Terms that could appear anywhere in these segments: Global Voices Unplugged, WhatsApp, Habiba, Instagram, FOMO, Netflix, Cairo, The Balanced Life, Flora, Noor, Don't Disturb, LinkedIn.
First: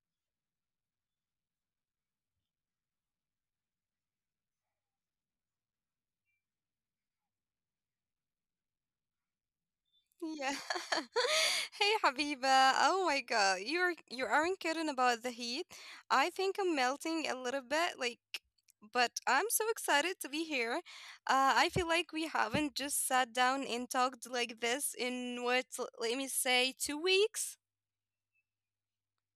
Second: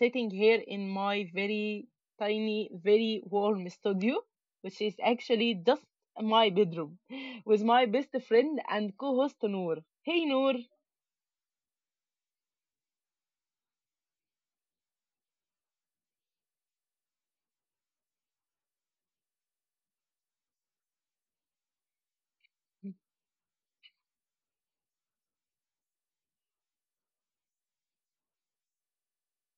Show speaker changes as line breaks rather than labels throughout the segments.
sitting here in my very tiny, very warm studio, which is actually just my bedroom, with my best friend and co-host Noor. Hey Noor.
Yeah. Hey, Habiba. Oh my God. You aren't kidding about the heat. I think I'm melting a little bit, like, but I'm so excited to be here. I feel like we haven't just sat down and talked like this in what, let me say, 2 weeks.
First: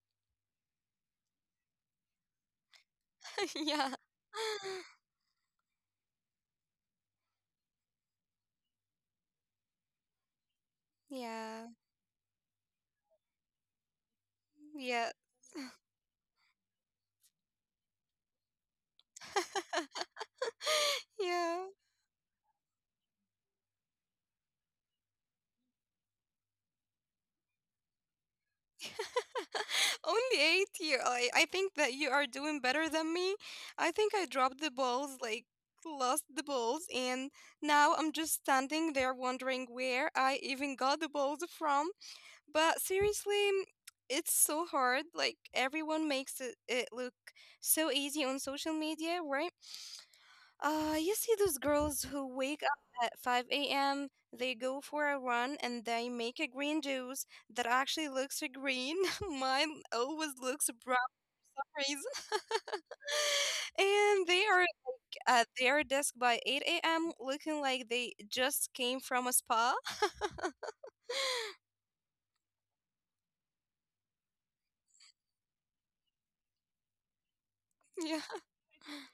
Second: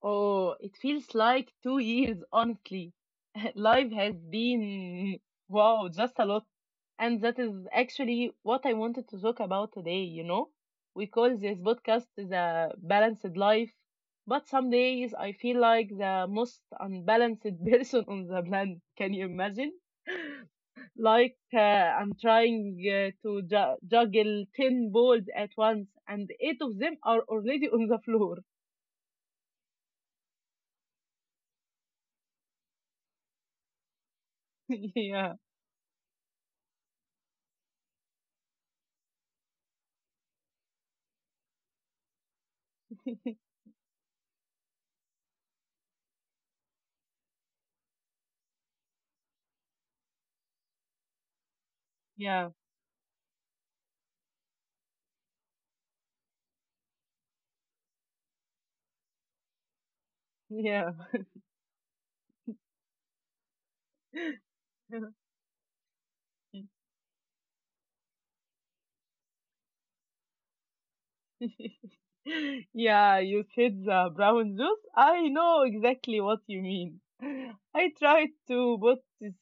Oh, it feels like 2 years, honestly. Life
Yeah.
has been, wow, just a lot. And that is actually what I wanted to talk about today, you know? We call this
Yeah.
podcast the balanced life, but some days
Yeah.
I feel like the most unbalanced person on the planet. Can you imagine? Like
Yeah.
I'm trying to juggle 10 balls at once, and eight of them are already on the floor.
Only 8 year. I think that you are doing better than me. I think I dropped the
Yeah,
balls, like lost the balls, and now I'm just standing there wondering where I even got the balls from. But seriously, it's so hard. Like everyone makes it look so easy on social media, right? You see those girls
yeah,
who wake up at 5 a.m., they go for a run and they make a green juice that actually looks green. Mine always
yeah.
looks brown for some reason. And they are like, at their desk by 8 a.m. looking like they just came from a spa.
Yeah, you said the brown juice. I know exactly what you mean. I tried
Yeah,
to put this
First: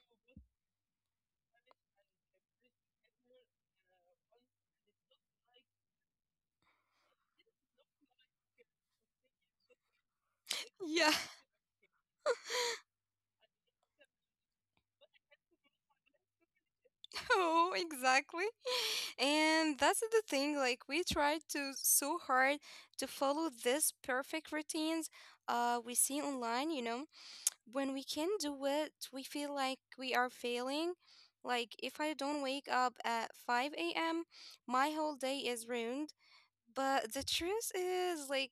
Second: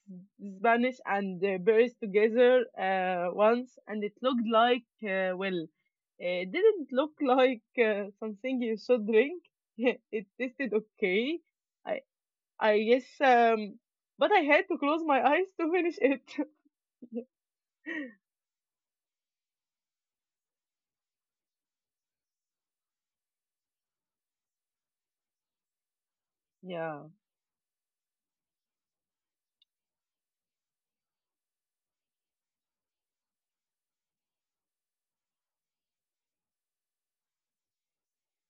Spanish and berries together once, and it looked like, well, it didn't look like something you should drink. It tasted
yeah.
okay, I I guess, but I had to close my eyes to finish it.
Oh, exactly. And that's the thing, like we try to so hard to follow this perfect routines we see online,
Yeah.
when we can do it, we feel like we are failing. Like, if I don't wake up at 5 a.m., my whole day is ruined. But the truth is, like,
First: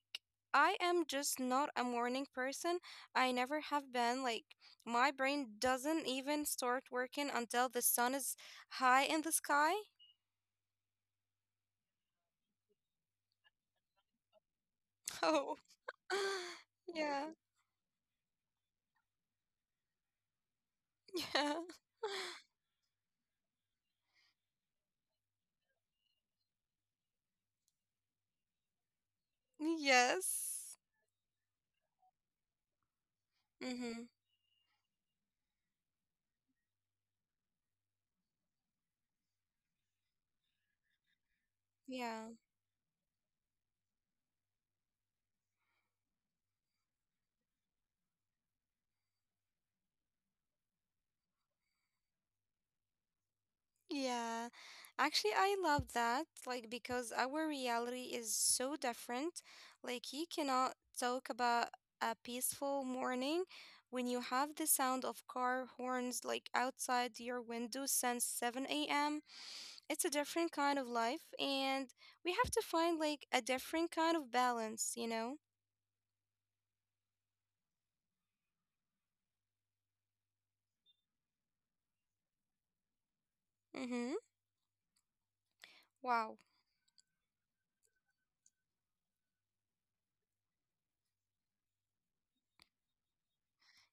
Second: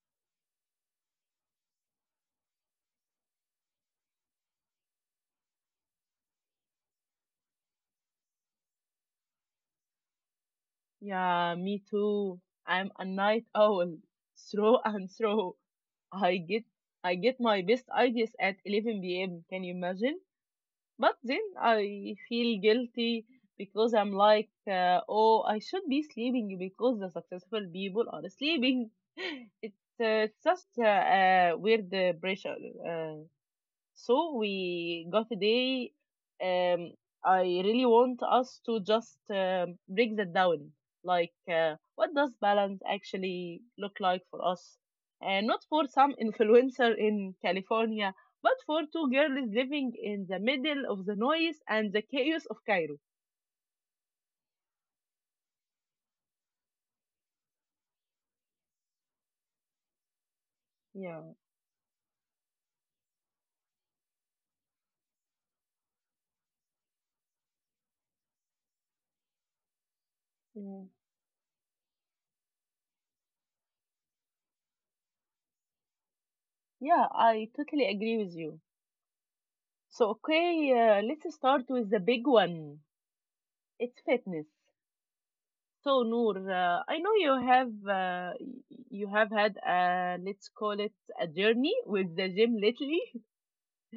I am just not a morning person. I never have been. Like, my brain doesn't even start working until the sun is high in the sky.
Yeah, me too. I'm a night owl, through and through.
Oh,
I get I
yeah,
get my best ideas at 11 p.m. Can you imagine? But then
yeah,
I feel guilty because I'm like, oh, I should be sleeping because the successful people are sleeping. It's it's just
yes.
weird pressure. Uh,
Mm-hmm.
so we got a day. Um, I really want us to just break that down. Like, what
Yeah.
does balance actually look like for us? And not for some influencer in California, but for two girls living in the middle of the noise and the chaos of Cairo.
Yeah, actually, I love that. Like, because our reality is so different. Like, you cannot
Yeah,
talk about a peaceful morning when you have the sound of car horns like outside your window since 7 a.m. It's a different kind
yeah,
of life, and we have to find like a different kind of balance, you know?
yeah. I totally agree with you. So, okay, let's start with the big one. It's
Mm-hmm.
fitness. So
Wow.
Noor, I know you have you have had a let's call it a journey with the gym lately.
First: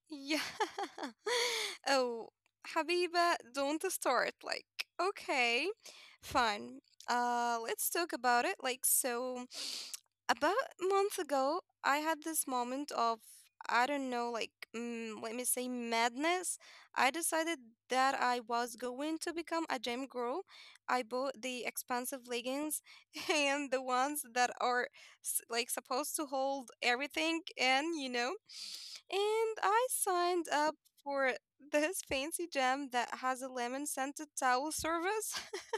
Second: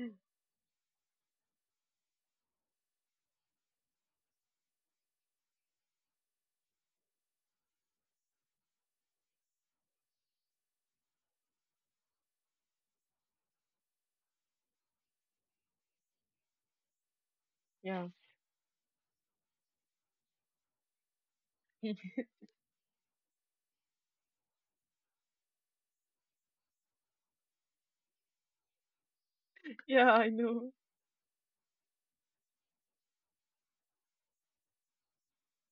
Yeah. Oh, Habiba, don't start. Like, okay, fine. Let's talk about it. Like, so about a month ago, I had this moment of, I don't know, like, let me say madness. I decided
Yeah,
that I was going to become a gym girl. I bought the expensive leggings and the ones that are like supposed to hold everything in. And I
yeah, I
signed
know.
up for this fancy gym that has a lemon scented towel service.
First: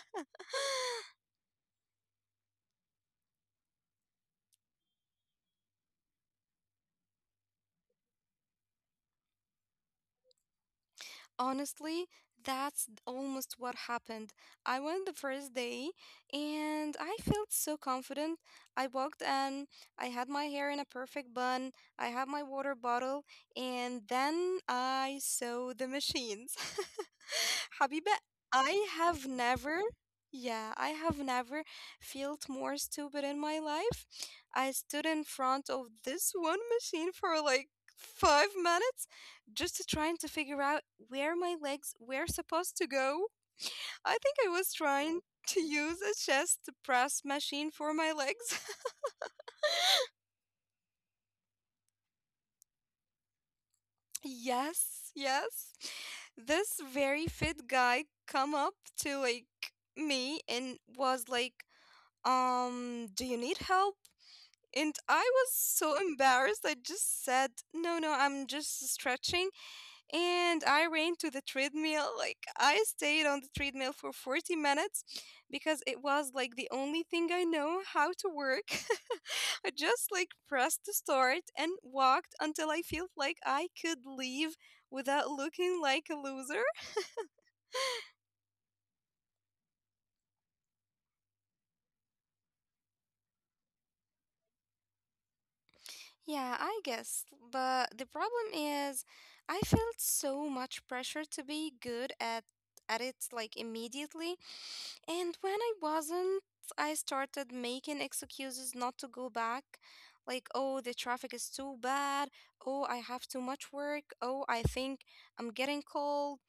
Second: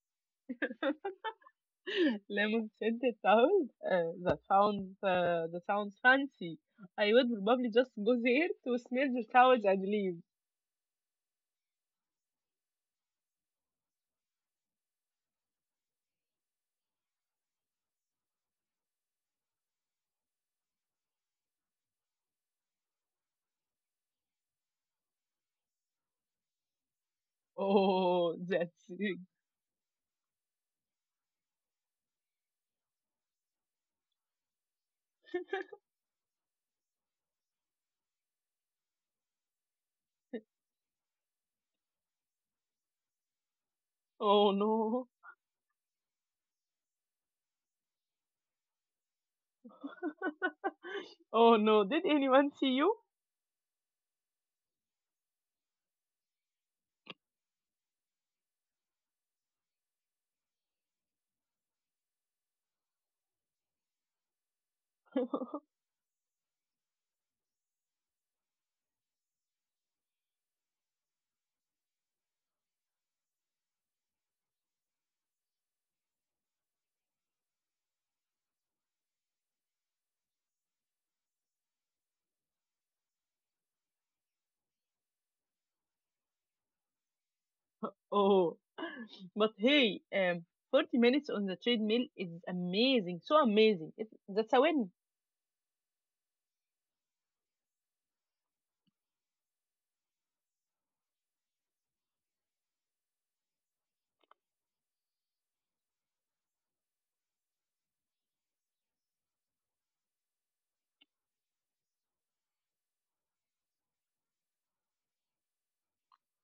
Lemon scented towels. That sounds fancy. I would probably just go there to smell the towels and leave.
Honestly, that's almost what happened. I went the first day and I felt so confident. I walked in, I had my hair in a perfect bun, I had my water bottle, and then I saw the machines. Habiba,
Oh, that's
I
it.
have never, yeah, I have never felt more stupid in my life. I stood in front of this one machine for like 5 minutes just to trying to figure out where my legs were supposed to go. I think I
Oh
was
no.
trying to use a chest press machine for my legs.
Oh no. Did anyone see you?
Yes, yes. This very fit guy come up to like me and was like, "Do you need help?" And I was so embarrassed. I just said, "No, no, I'm just stretching," and I ran to the treadmill. Like I stayed on the treadmill for 40 minutes because it was like the only thing I know how to work. I just like pressed the start and walked until I felt like I could leave without looking like a loser.
Oh, but hey, 40 minutes on the treadmill is amazing. So amazing. That's a win.
Yeah, I guess. But the problem is I felt so much pressure to be good at it like immediately. And when I wasn't, I started making excuses not to go back. Like, oh, the traffic is too bad. Oh, I have too much work. Oh, I think I'm getting cold.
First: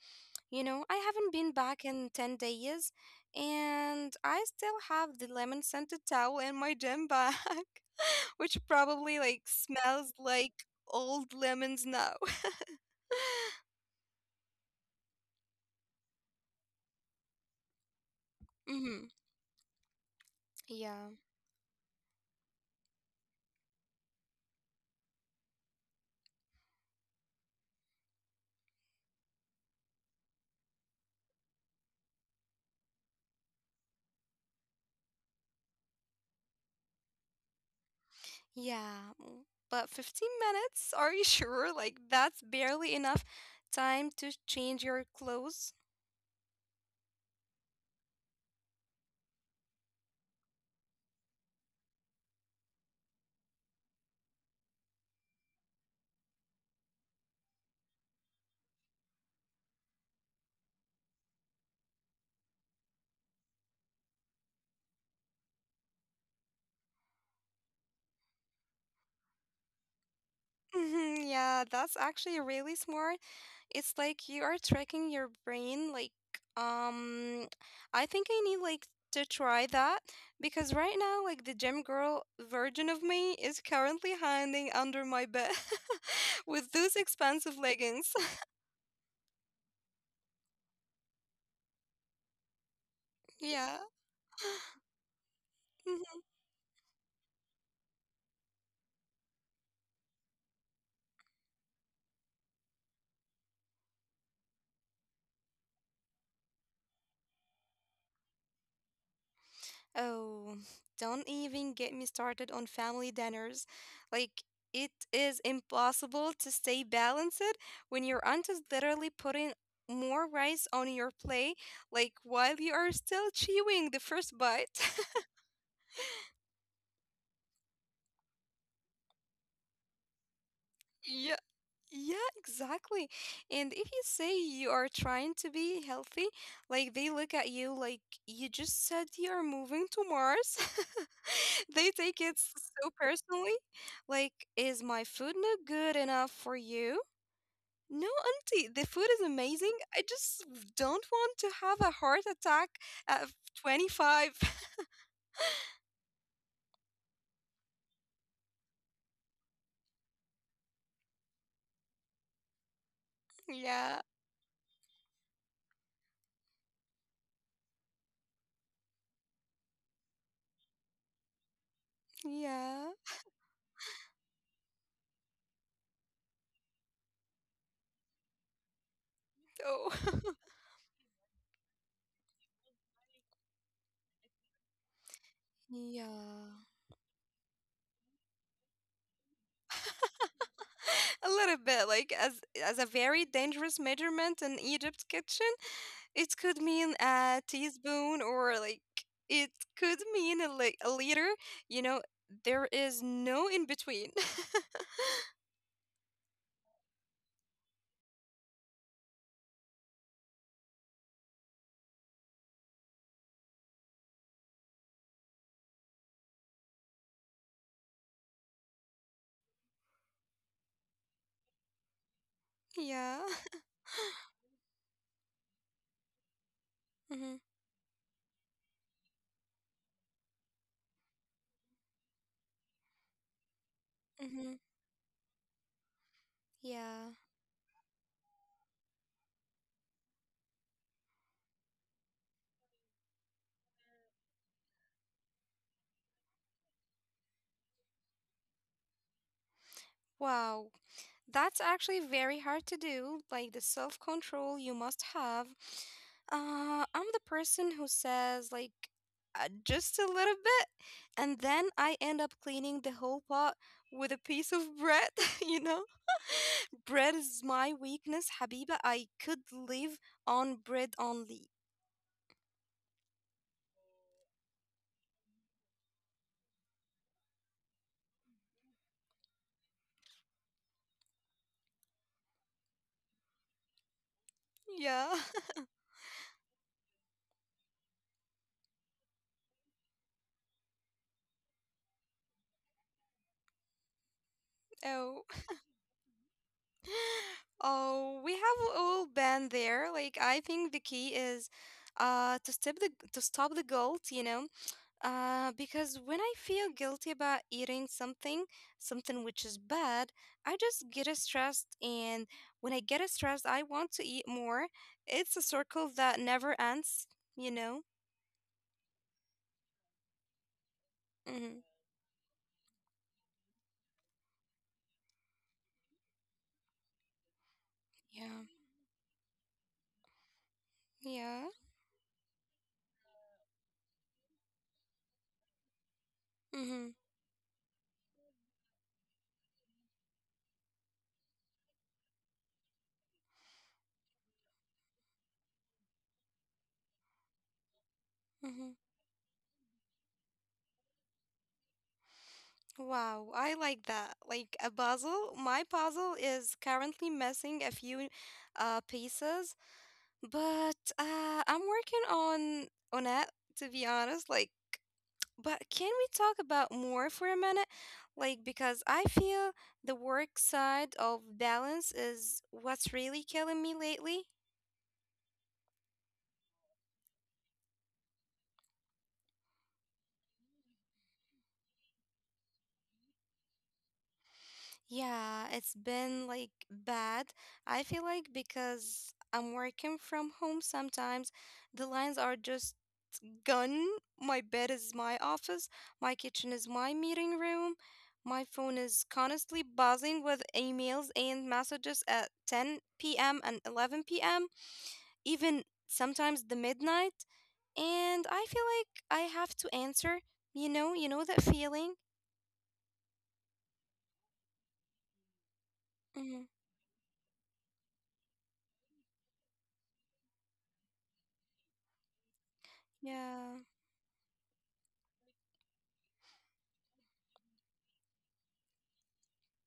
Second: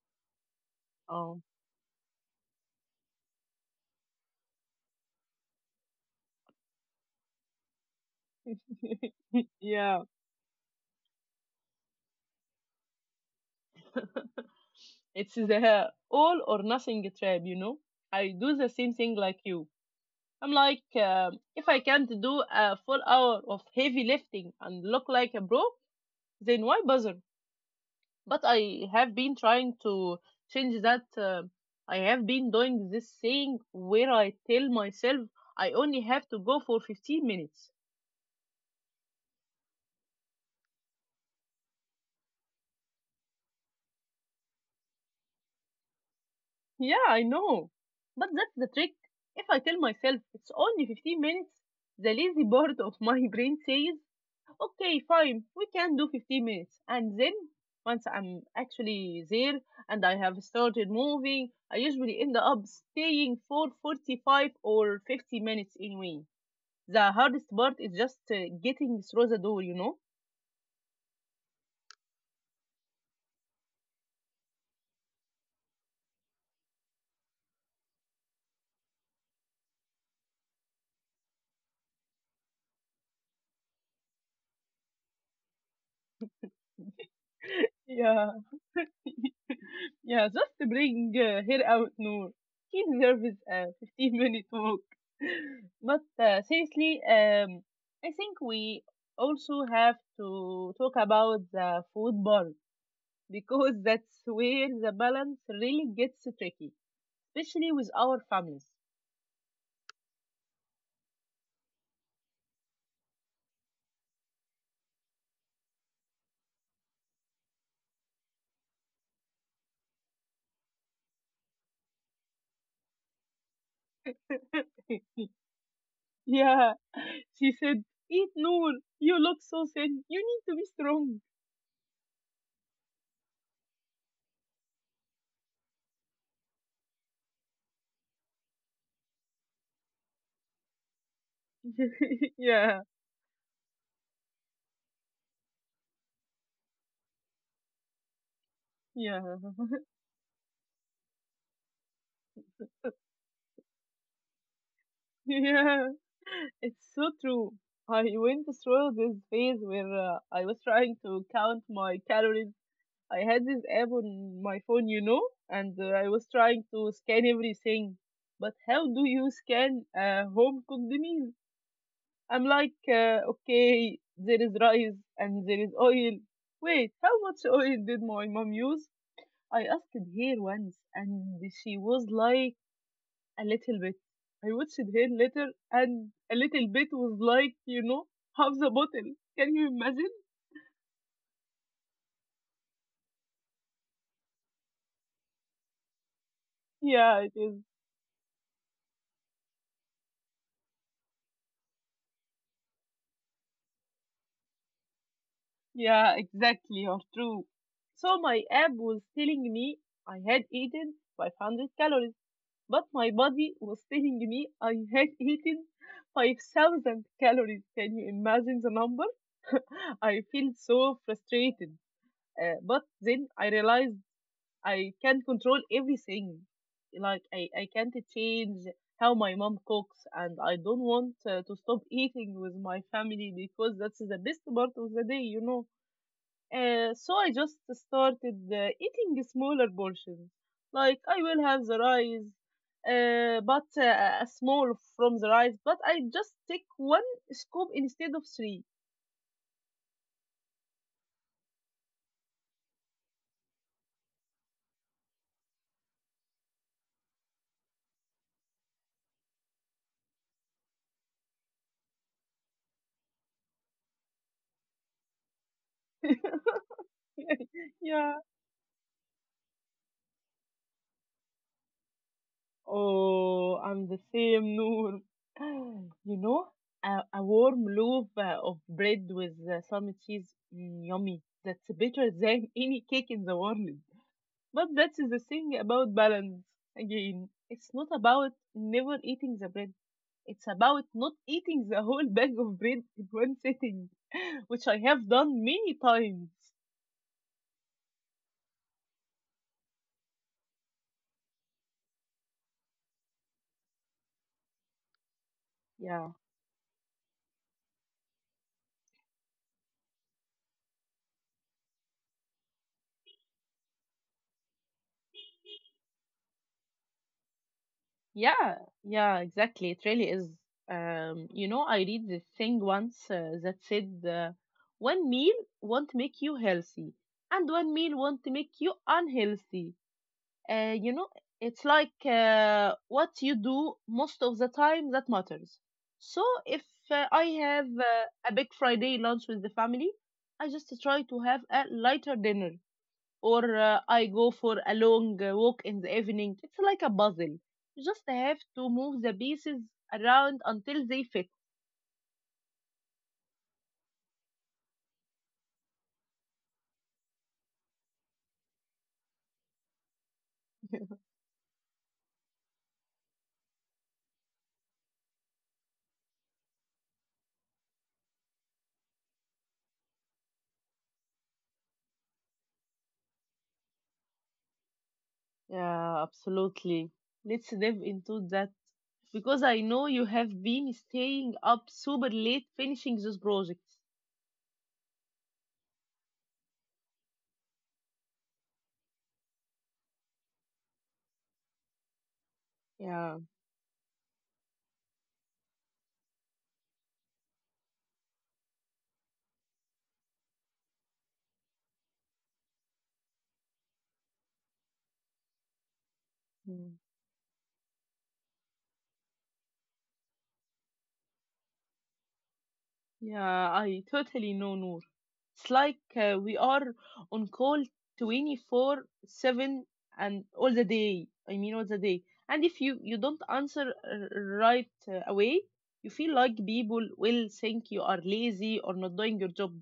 You know, I haven't
Oh.
been back in 10 days and I still have the lemon scented towel in my gym bag, which probably like
Yeah,
smells like old lemons now.
it's the all or nothing trap. I do the same
Hmm.
thing like you. I'm like,
Yeah.
if I can't do a full hour of heavy lifting and look like a bro, then why bother? But I have been trying to change that. I have been doing this thing where I tell myself I only have to go for 15 minutes.
Yeah, but 15 minutes? Are you sure? Like, that's barely enough time to change your clothes.
Yeah, I know. But that's the trick. If I tell myself it's only 15 minutes, the lazy part of my brain says, okay, fine, we can do 15 minutes. And then, once I'm actually there and I have started moving, I usually end up staying for 45 or 50 minutes anyway. The hardest part is just getting through the door, you know?
Mhm. Yeah, that's actually really smart. It's like you are tracking your brain. Like, um, I think I need like to try that because right now, like, the gym girl version of me is currently hiding under my bed with those expensive leggings.
Yeah, Yeah, just to bring her out, Noor. She deserves a
Yeah.
15-minute walk. But seriously, I think we also have to talk about the food bar because that's where the balance really gets tricky, especially with our families.
Oh, don't even get me started on family dinners. Like, it is impossible to stay balanced when your aunt is literally putting more rice on your plate, like while you are still chewing the first bite.
Yeah, she said, Eat Noor, you look so thin, you need to be strong.
Yeah, exactly. And if you say you are trying to be healthy, like they look at you like you just said you're moving to Mars. They take it
Yeah,
so personally. Like, is my food not good enough for you? No, auntie, the food is
yeah.
amazing. I just don't want to have a heart attack at 25.
Yeah, it's so true. I went through this phase where I was trying to count my calories. I had this app
Yeah,
on my phone, and I was trying to scan everything. But how do you scan a home cooked meal? I'm like,
yeah.
okay, there is rice and there is oil. Wait, how much oil did my mom use? I asked her
Oh,
once, and she was like, a little bit. I watched her later, and
yeah.
a little bit was like, half the bottle. Can you imagine?
A little bit, like as a very dangerous measurement in Egypt kitchen, it could mean
Yeah, it
a
is.
teaspoon or like it could mean a liter. You know, there is no in between.
Yeah, exactly. You're true. So my app was telling me I had eaten 500 calories, but my body was telling me I had eaten 5,000 calories. Can you imagine the number? I feel so frustrated. But
Yeah.
then I realized I can control everything. Like
Hmm,
I can't change how my mom cooks, and I don't want to stop eating with my family because that's the best
hmm.
part of the day. Uh,
Yeah.
so I just started eating smaller portions. Like I will have the rice, but a small from the rice, but I just take one scoop instead of three.
Wow. That's actually very hard to do, like the self control you must have. I'm the person who says, like, just a little bit, and then I end up cleaning the whole pot with a piece of bread, you know? Bread is my
Yeah.
weakness, Habiba. I could live on bread only.
Oh, I'm the same, Noor. You know, a warm loaf of bread with some cheese, yummy. That's better than any cake in the world. But that's
Yeah.
the thing about balance. Again, it's not about never eating the bread. It's about not eating the whole bag of bread in one sitting, which I have
Oh.
done many times.
Oh, we have all been there. Like I think the key is to stop the guilt, you know? Because
Yeah.
when I feel guilty about eating something which is bad, I just get a stressed. And when I get a stressed, I want to eat more. It's a circle that never ends, you know?
Yeah, yeah, exactly. It really is.
Mm-hmm.
I read this thing once that said one meal won't make you healthy, and one meal
Yeah.
won't make you unhealthy. Uh, you know,
Yeah.
it's like what you do most of the time that matters. So if
Mm-hmm.
I have a big Friday lunch with the family, I just try to have a lighter dinner or I go for a long walk in the evening. It's like a puzzle. You just have to
Mm-hmm.
move the pieces around until they fit.
Wow, I like that. Like a puzzle. My puzzle is currently missing a few pieces, but I'm working on it to be honest. Like, but can we talk about more for a minute? Like, because I feel the work side of balance is what's really killing me lately.
Yeah, absolutely. Let's dive into that because I know you have been staying up super late finishing this project.
Yeah, it's been like bad. I feel like because I'm working from home sometimes, the lines are just
Yeah,
gone. My bed is my office, my kitchen is my meeting room. My phone is constantly buzzing with emails and messages at 10 p.m. and 11 p.m., even sometimes the
mm,
midnight, and I feel like I have to answer, you know? You know that feeling?
yeah, I totally know, Noor. It's like we
Hmm.
are on call 24/7 and all the day. I mean, all the day. And if you don't
Yeah,
answer right away, you feel like people will think you are lazy or not doing your job.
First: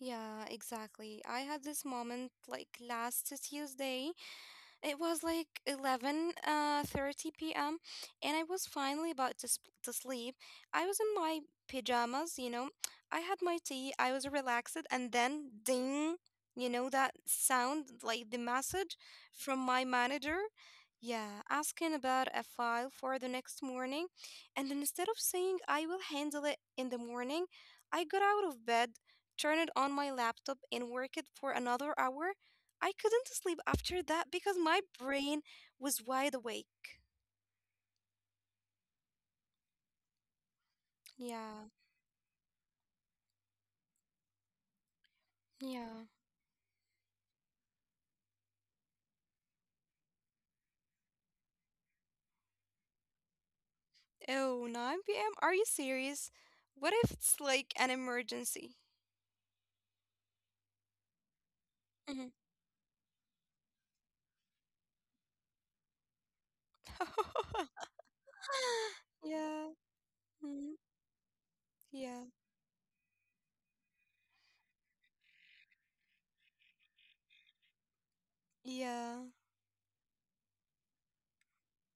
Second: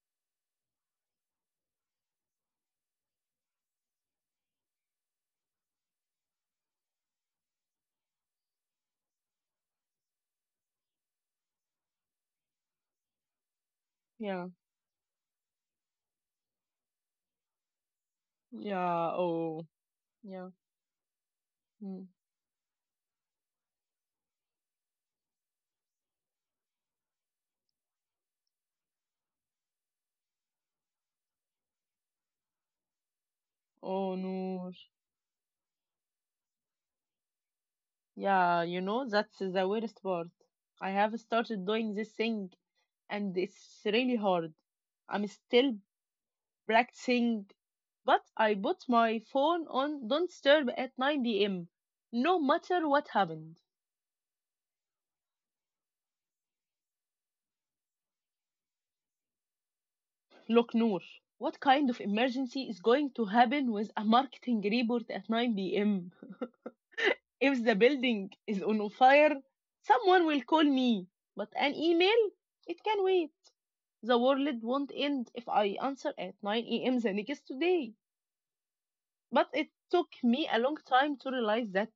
yeah, exactly. I had this moment like last Tuesday. It was like 11 30 p.m. and I was finally about to sleep. I was in my pajamas. I had my tea, I was
Yeah,
relaxed, and then ding, you know, that sound like the message
yeah,
from
oh,
my manager.
yeah.
Yeah, asking
Mm.
about a file for the next morning. And instead of saying I will handle it in the morning, I got out of bed, turned on my laptop, and worked for another hour. I couldn't sleep after
Oh,
that because
no.
my brain was wide awake.
Yeah, that's the worst part. I have started
Yeah.
doing this thing and it's really hard. I'm still
Yeah.
practicing, but I put my phone on Don't Disturb at 9 p.m., no matter what happened.
Oh, 9 p.m. Are you serious? What if it's like an emergency?
Look, Noor, what kind of
Mhm.
emergency is going to happen with a marketing report at 9 p.m.? If the building is on fire,
Yeah.
someone will call
Mhm.
me, but an
Yeah.
email? It can wait. The world won't end if I answer at 9 a.m. the next day.
Yeah.
But it took me a long time to realize that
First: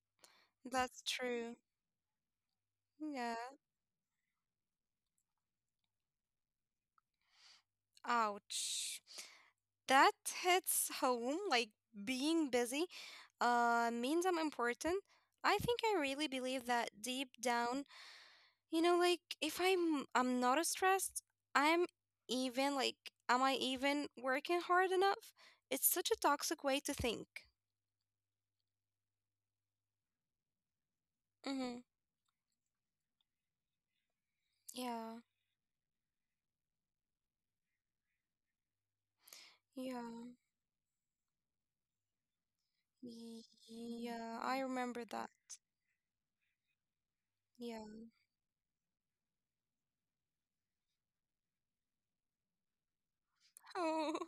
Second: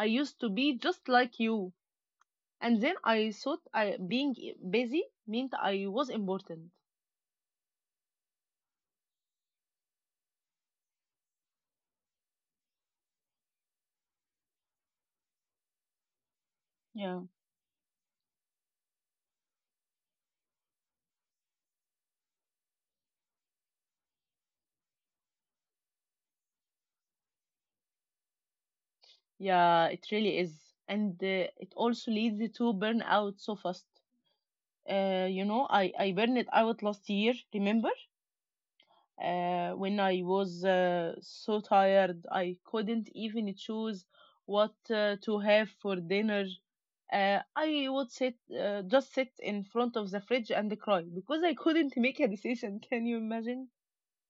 I used to be
That's
just like
true.
you. And then I
Yeah.
thought I being busy meant I was important.
Ouch. That hits home. Like being busy means I'm important. I think I really believe that
Yeah.
deep down. You know, like if I'm not as stressed, I'm even like, am I even working hard enough? It's such a toxic way to think.
Yeah, it really is. And it
Mm-hmm.
also leads to burnout so fast.
Yeah.
I burned out last year, remember, when
Yeah.
I was so tired I couldn't even choose
Yeah, I
what
remember
to
that.
have for dinner. I
Yeah.
would sit just sit in front of the fridge and cry because I couldn't make a decision. Can you imagine?
Oh.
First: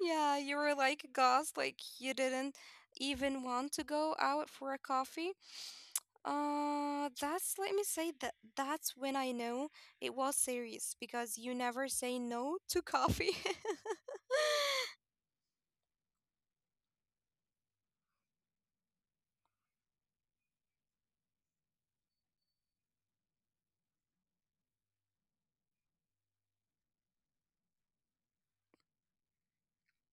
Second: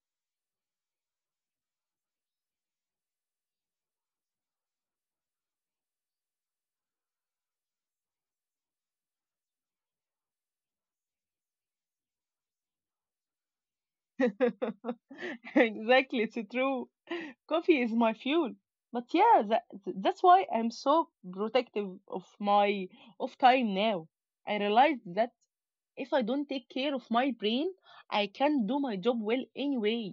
Yeah, you were like a ghost, like you didn't even want to go out for a coffee. That's let me say that that's when I know it was serious because you never say no to coffee.
Exactly, it's true. Coffee is my fuel. But yeah, that's why I'm so protective of my of time now. I realized that if I don't take care of my brain, I can't do my job well anyway.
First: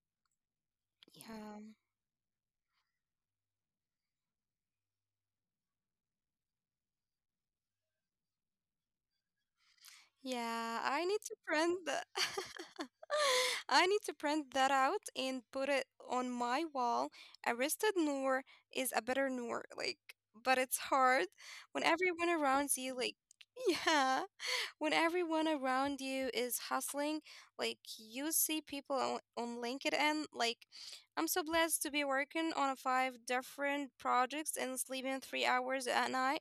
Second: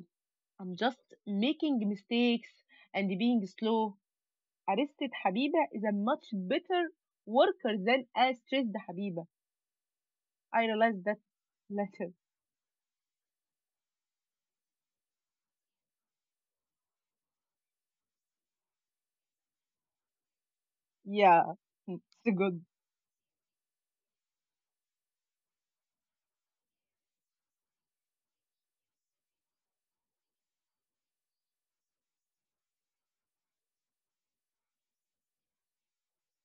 I'm just
Yeah.
making mistakes and being slow. Arrested Habiba is a much better worker than a stressed Habiba. I
Yeah,
realized
I
that
need to print that.
later.
I need to print that out and put it on my wall. Arrested Noor is a better Noor, like, but it's hard
Yeah,
when
it's
everyone
good.
around you, like, yeah, when everyone around you is hustling, like, you see people on LinkedIn, like, I'm so blessed to be working on a five different projects and sleeping 3 hours at night.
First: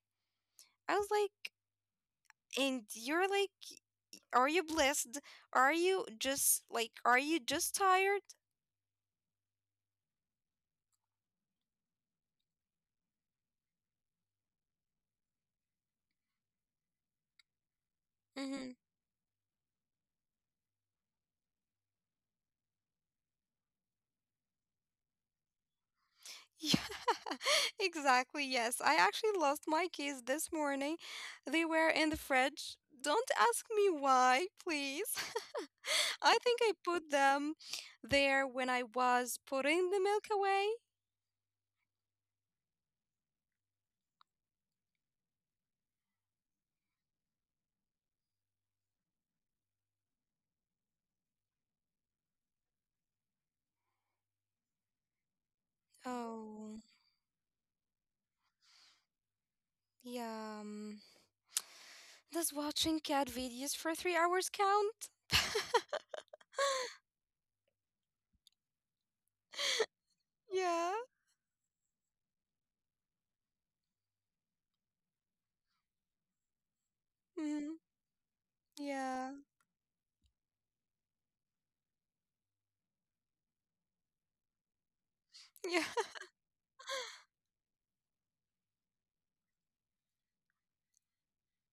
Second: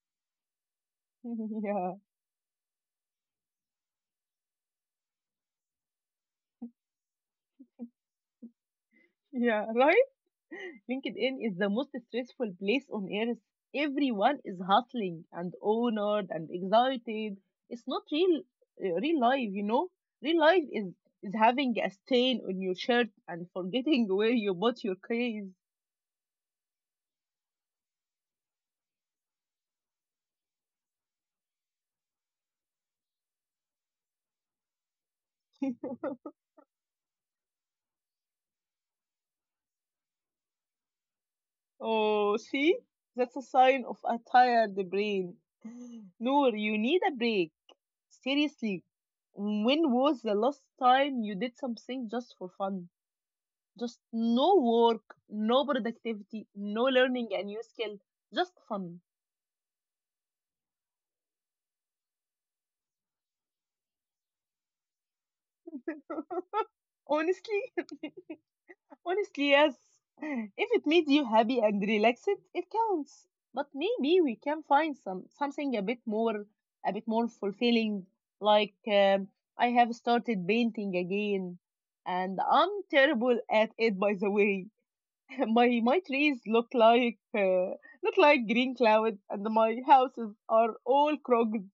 I was like,
Yeah,
and you're like, are you blessed? Are you just tired?
yeah, right. LinkedIn is the most stressful place on earth. Everyone is hustling and honored and excited. It's not
Mm-hmm.
real life. Real life is having a stain on your shirt and forgetting where you bought your case.
Yeah, exactly. Yes, I actually lost my keys this morning. They were in the fridge. Don't ask me why, please. I think I put them there when I was putting the milk away.
Oh, see, that's a sign of a tired brain. Noor, you need a break. Seriously, when was the last time you did something just for fun? Just no work, no productivity,
Oh,
no learning a new skill, just fun.
yeah. Does watching cat videos for 3 hours count?
Honestly, honestly, yes. If it
Yeah.
made you happy and relaxed, it counts. But maybe we can find something a bit more
Mm,
fulfilling. Like
yeah.
I have started painting again, and I'm terrible at it. By the way, my
Yeah.
my trees look like green clouds, and my houses are all crooked.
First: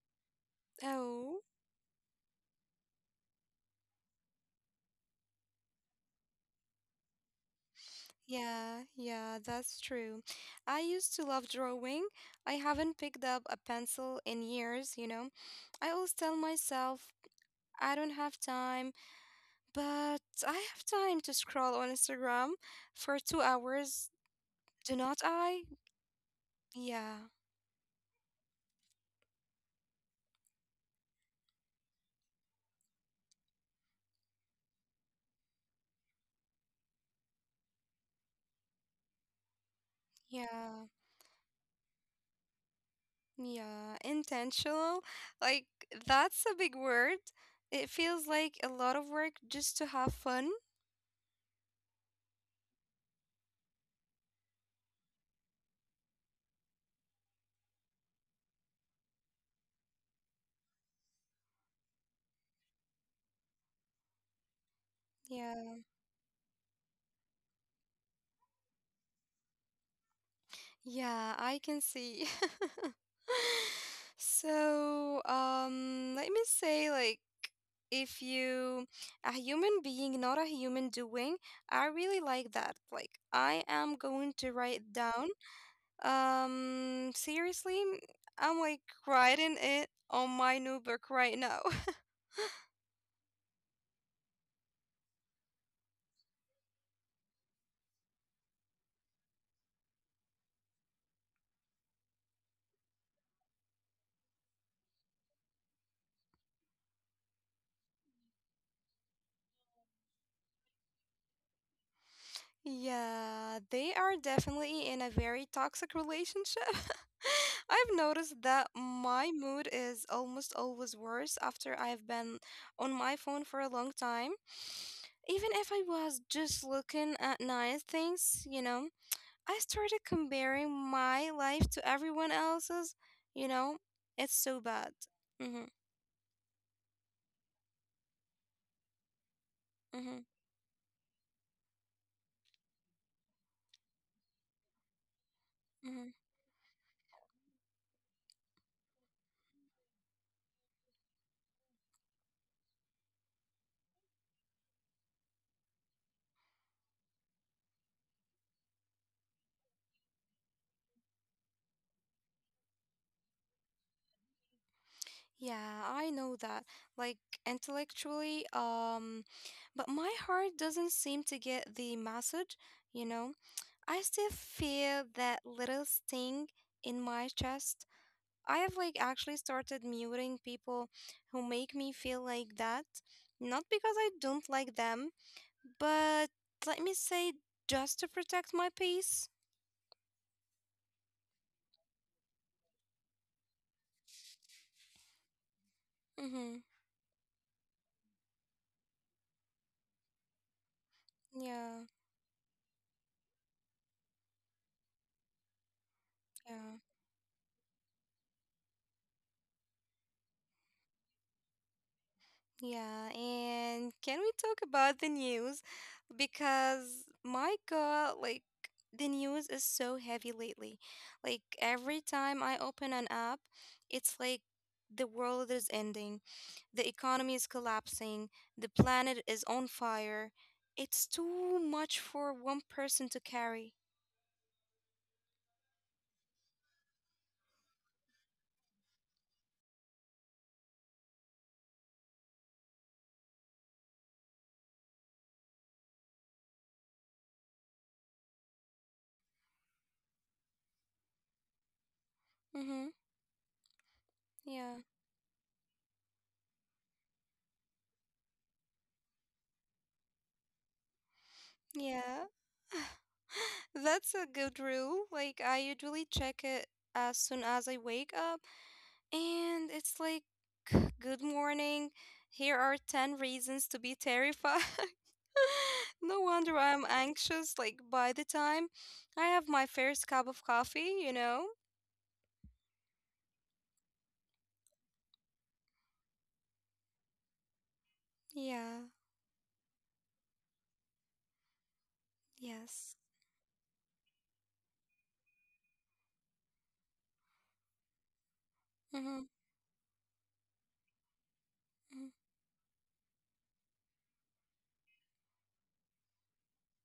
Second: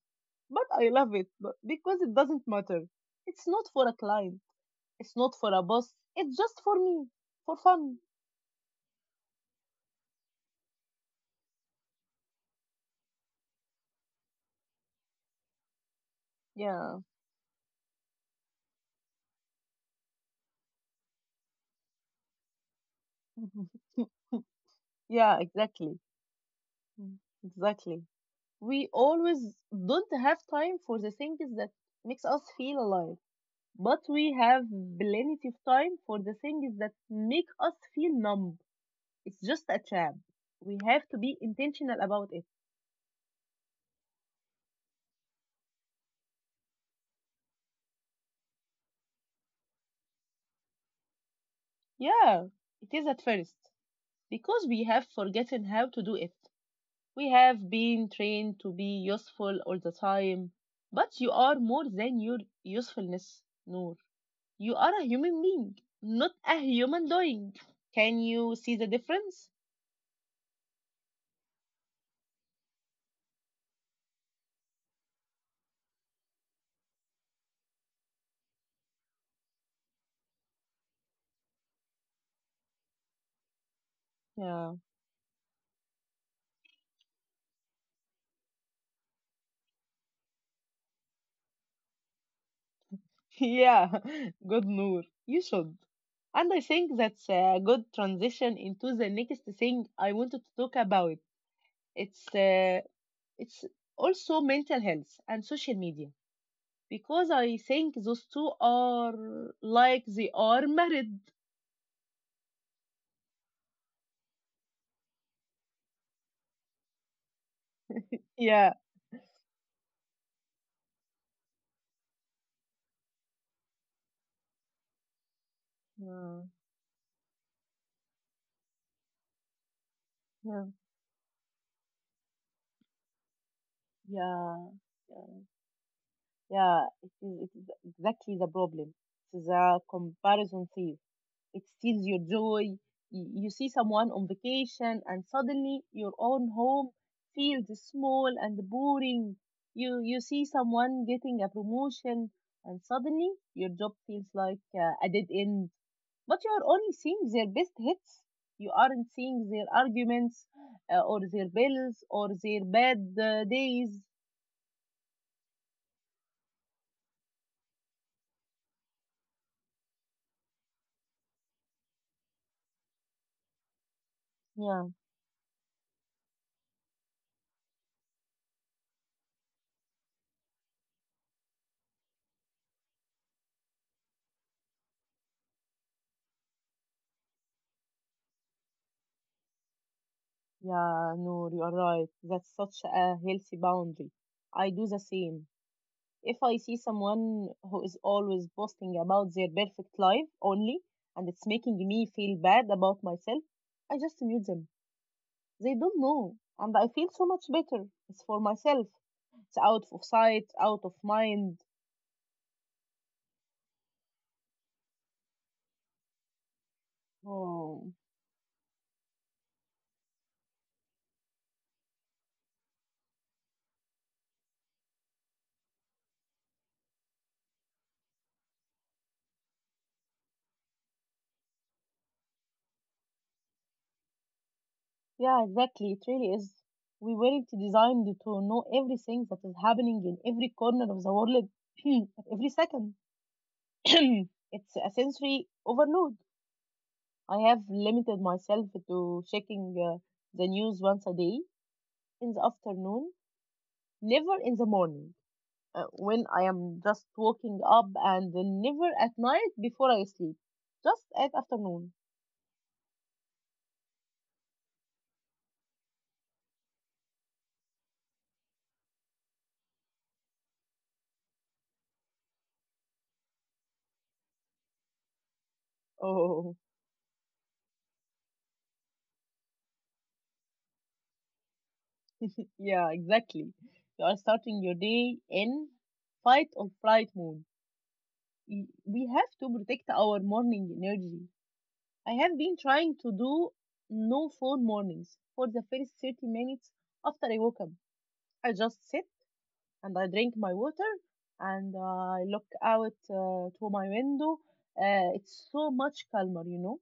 But I love it
Oh,
but because it doesn't matter. It's not for a client. It's not for a boss. It's just for me, for fun.
yeah, yeah, that's true. I used to love drawing. I haven't picked up a pencil in years. I always tell
Yeah.
myself I don't have time, but I have time to scroll on Instagram for two hours. Do not
Yeah,
I?
exactly. Mm.
Yeah,
Exactly. We always don't have time for the things that makes us feel alive, but we have plenty of time for the things that make us feel numb. It's just a trap. We
yeah.
have to be intentional about it.
Yeah, intentional. Like, that's a big word. It feels like a lot of work just to have fun.
Yeah, it is at first because we have forgotten how to do it. We have been trained to be useful all the time, but you are more than your usefulness, Noor. You are a human being,
Yeah,
not a human doing. Can you see the difference?
yeah, I can see. So, let me say, if you a human being, not a human doing, I really like that. Like, I am going to
Yeah.
write down. Seriously, I'm like writing it on my notebook right now.
Yeah, good Noor. You should. And I think that's a good transition into the next thing I wanted to talk about. It's uh, it's also mental health and social media because I think those two are like they are married.
Yeah, they are definitely in a very toxic relationship. I've noticed that
Yeah.
my mood is almost always worse after I've been on my phone for a long time. Even if I was
Mm.
just looking at nice things, you know, I started
Yeah.
comparing my life to everyone else's, you know, it's so
Yeah.
bad.
Yeah.
Mm-hmm,
Yeah. It is exactly the problem. It is a
mm-hmm,
comparison thief. It steals your joy. You see someone on vacation, and suddenly your
mm-hmm.
own home feels small and boring. You see someone getting a promotion, and suddenly your job feels like a dead end. But you are only seeing their best hits. You aren't seeing their arguments or their bills or their bad days.
Yeah, I know that. Like intellectually, but my heart doesn't seem to get the message, you know? I still
Yeah,
feel that little sting in my chest. I have like actually started muting people who make me feel like that. Not because I don't like them, but let me say just to protect my peace.
yeah, no, you are right. That's such a healthy boundary. I do the same. If I
Mm-hmm.
see someone who is always boasting about their perfect life only and it's making
Yeah,
me feel bad about myself, I just mute them. They don't know,
yeah.
and I feel so much better. It's for myself. It's out of sight, out of mind.
Yeah, and can we talk about the news? Because my
Oh,
god, like the news is so heavy lately. Like every time I open an app, it's like the world is ending, the economy is collapsing, the planet is on fire. It's too much for one person to carry.
yeah, exactly. It really is. We weren't designed to know everything that is happening in every corner of the world at every second. It's a sensory overload. I have limited myself to checking the news once a day in the
Mm-hmm.
afternoon, never in the
Yeah.
morning when I am just waking up, and never at night before I sleep, just at afternoon.
Yeah. That's a good rule. Like I usually check it as soon as I wake up. And it's like, good morning. Here are 10 reasons to be terrified. No
Oh,
wonder I'm anxious. Like, by the time I have my first cup of coffee, you know?
yeah, exactly. You are starting your day in fight or flight mode.
Yeah,
We have to protect our morning energy. I have been
yes.
trying to do no phone mornings for the first 30 minutes after I woke up. I just sit
Mm-hmm.
and I drink my water and I look out to my window. It's so much calmer, you know?